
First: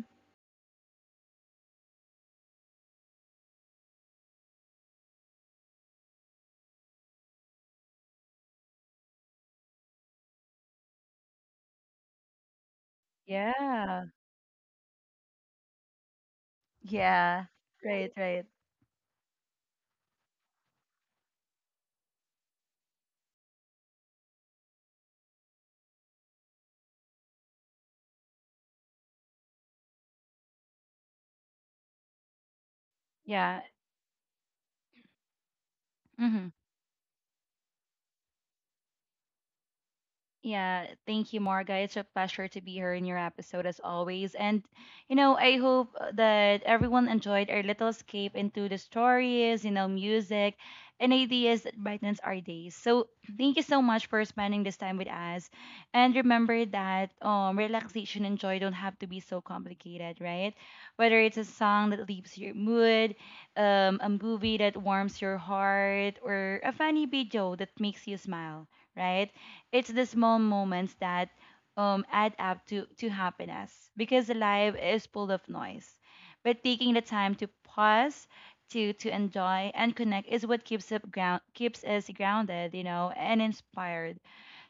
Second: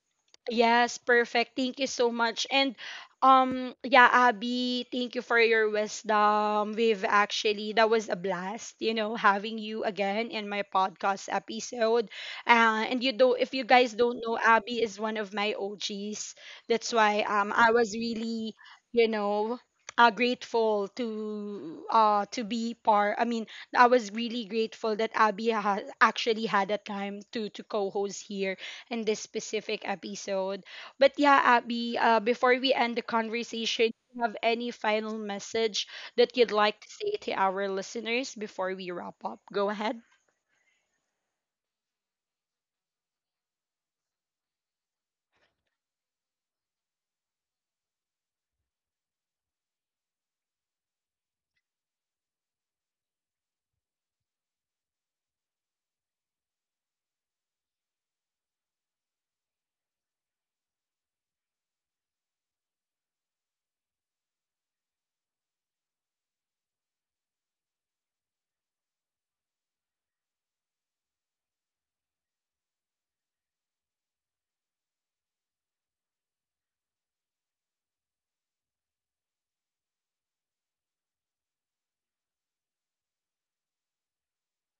Speaker 1: Yes, perfect. Thank you so much. And yeah, Abby, thank you for your wisdom. We've actually That was a blast, you know, having you again in my podcast episode. And you do If you guys
Speaker 2: Yeah.
Speaker 1: don't know, Abby is one of my OGs. That's why
Speaker 2: Yeah.
Speaker 1: I was
Speaker 2: Right, right.
Speaker 1: really, you know, grateful to be part. I mean, I was really grateful that Abby actually had a time to co-host here in this specific episode. But yeah, Abby, before we end the
Speaker 2: Yeah.
Speaker 1: conversation, do you have any final message that you'd
Speaker 2: Mm-hmm.
Speaker 1: like to say to our listeners before we wrap up? Go ahead.
Speaker 2: Yeah, thank you, Marga. It's a pleasure to be here in your episode as always. And, you know, I hope that everyone enjoyed our little escape into the stories, you know, music, and ideas that brightens our days. So, thank you so much for spending this time with us. And remember that relaxation and joy don't have to be so complicated, right? Whether it's a song that lifts your mood, a movie that warms your heart, or a funny video that makes you smile, right? It's the small moments that add up to happiness, because life is full of noise. But taking the time to pause, to enjoy and connect is what keeps us grounded, you know, and inspired.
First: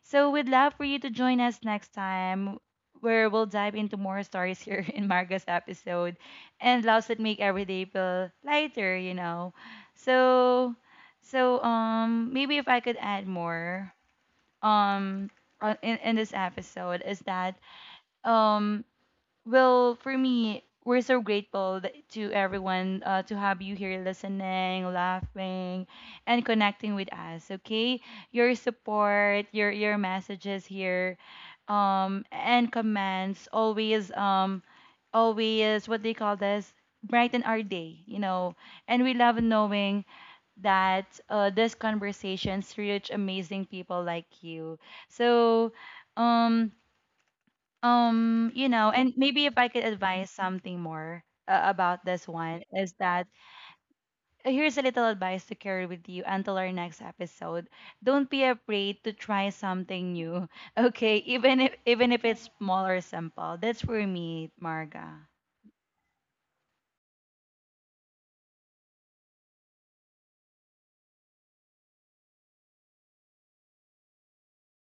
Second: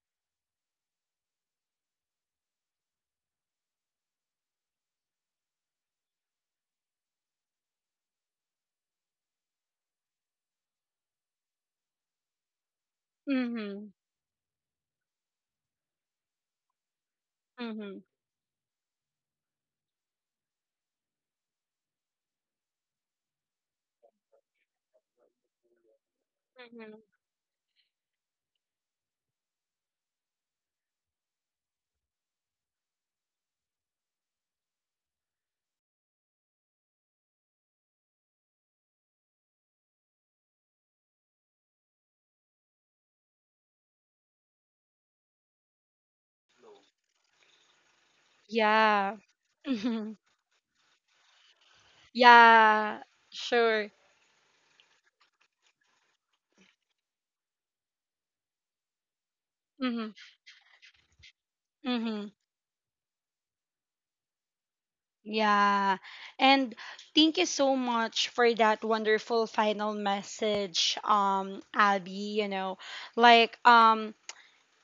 Speaker 2: So we'd love for you to join us next time where we'll dive into more stories here in Marga's episode and loves that make every day feel lighter, you know. So, so maybe if I could add
Speaker 1: Mm-hmm.
Speaker 2: more um in this episode is that
Speaker 1: Mm-hmm.
Speaker 2: um well, for me, we're so grateful that, to everyone, to have you here listening, laughing, and connecting
Speaker 1: Mm-hmm.
Speaker 2: with us. Okay, your support, your messages here, and comments always, always, what they call this, brighten our day, you know. And we love knowing that these conversations reach amazing people like you. So, um, you know, and
Speaker 1: Yeah.
Speaker 2: maybe if I could
Speaker 1: Mm-hmm.
Speaker 2: advise something more about this one is
Speaker 1: Yeah.
Speaker 2: that
Speaker 1: Sure.
Speaker 2: here's a little advice to carry with you until our next episode. Don't be afraid to try
Speaker 1: Mm-hmm.
Speaker 2: something new. Okay, even if
Speaker 1: Mm-hmm.
Speaker 2: it's small or simple. That's for me, Marga.
Speaker 1: Yeah. And thank you so much for that wonderful final message, Abby. You know, like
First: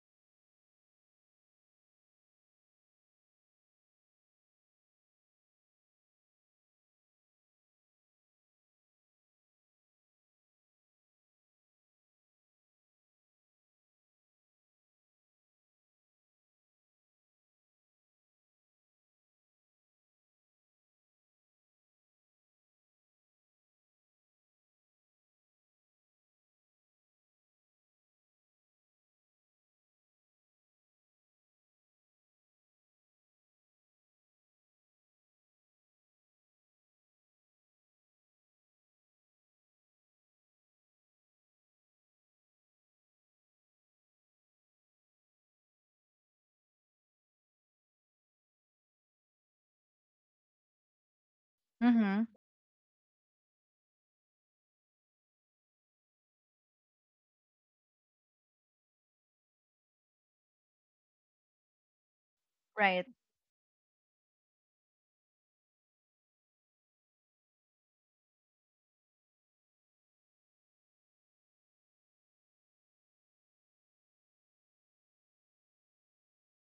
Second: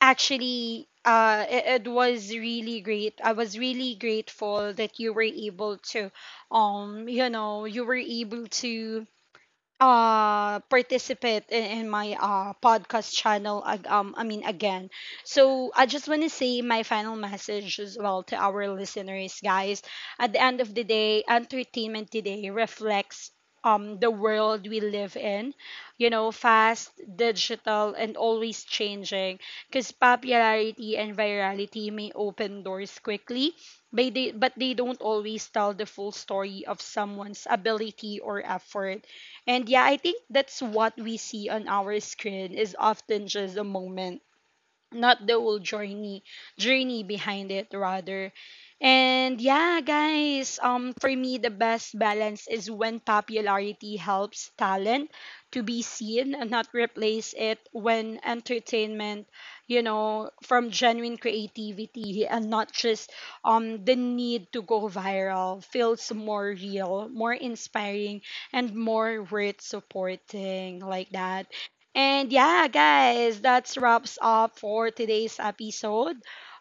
Speaker 1: actually it was really great. I was really grateful that you were able to you know you were able to participate in my podcast channel I mean, again. So I just want to say my final message as well to our listeners, guys. At the end of the day, entertainment today reflects the world we live in, you know, fast, digital and always changing. Because popularity and virality may open doors quickly, but they don't always tell the full story of someone's ability or effort. And yeah, I think that's what we see on our screen is often just a moment, not the whole journey, journey behind it rather. And yeah, guys, for me the best
Speaker 2: Mm-hmm.
Speaker 1: balance is when popularity helps talent to be seen and not replace it, when entertainment, you know, from genuine creativity and not
Speaker 2: Right.
Speaker 1: just the need to go viral, feels more real, more inspiring, and more worth supporting, like that. And yeah, guys, that wraps up for today's episode.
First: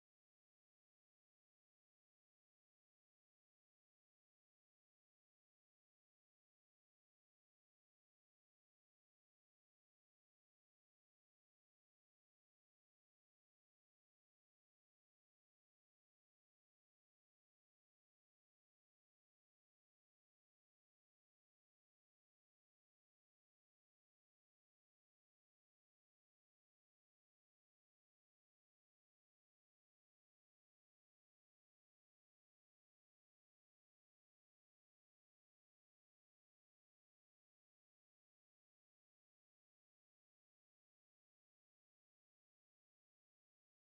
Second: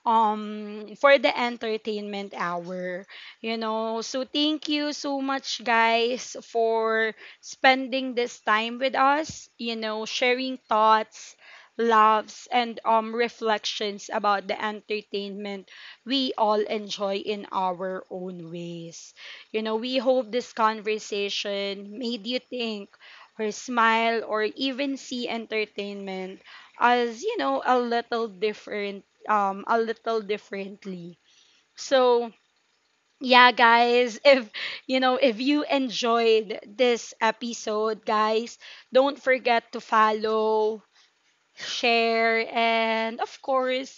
Speaker 1: For the entertainment hour, you know. So thank you so much, guys, for spending this time with us. You know, sharing thoughts, loves, and reflections about the entertainment we all enjoy in our own ways. You know, we hope this conversation made you think, her smile, or even see entertainment as, you know, a little different, a little differently. So, yeah, guys, if, you know, if you enjoyed this episode, guys, don't forget to follow, share, and of course,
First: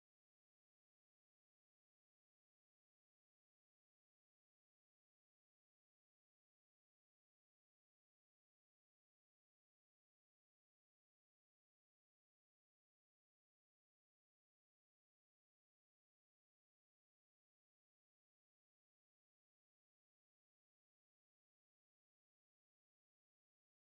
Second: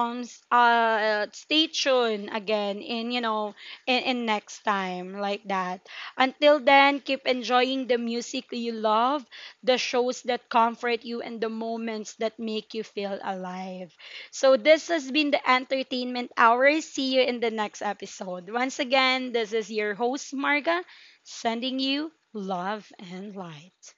Speaker 1: stay tuned again in, you know, in next time, like that. Until then, keep enjoying the music you love, the shows that comfort you, and the moments that make you feel alive. So this has been the Entertainment Hour. See you in the next episode. Once again, this is your host Marga, sending you love and light.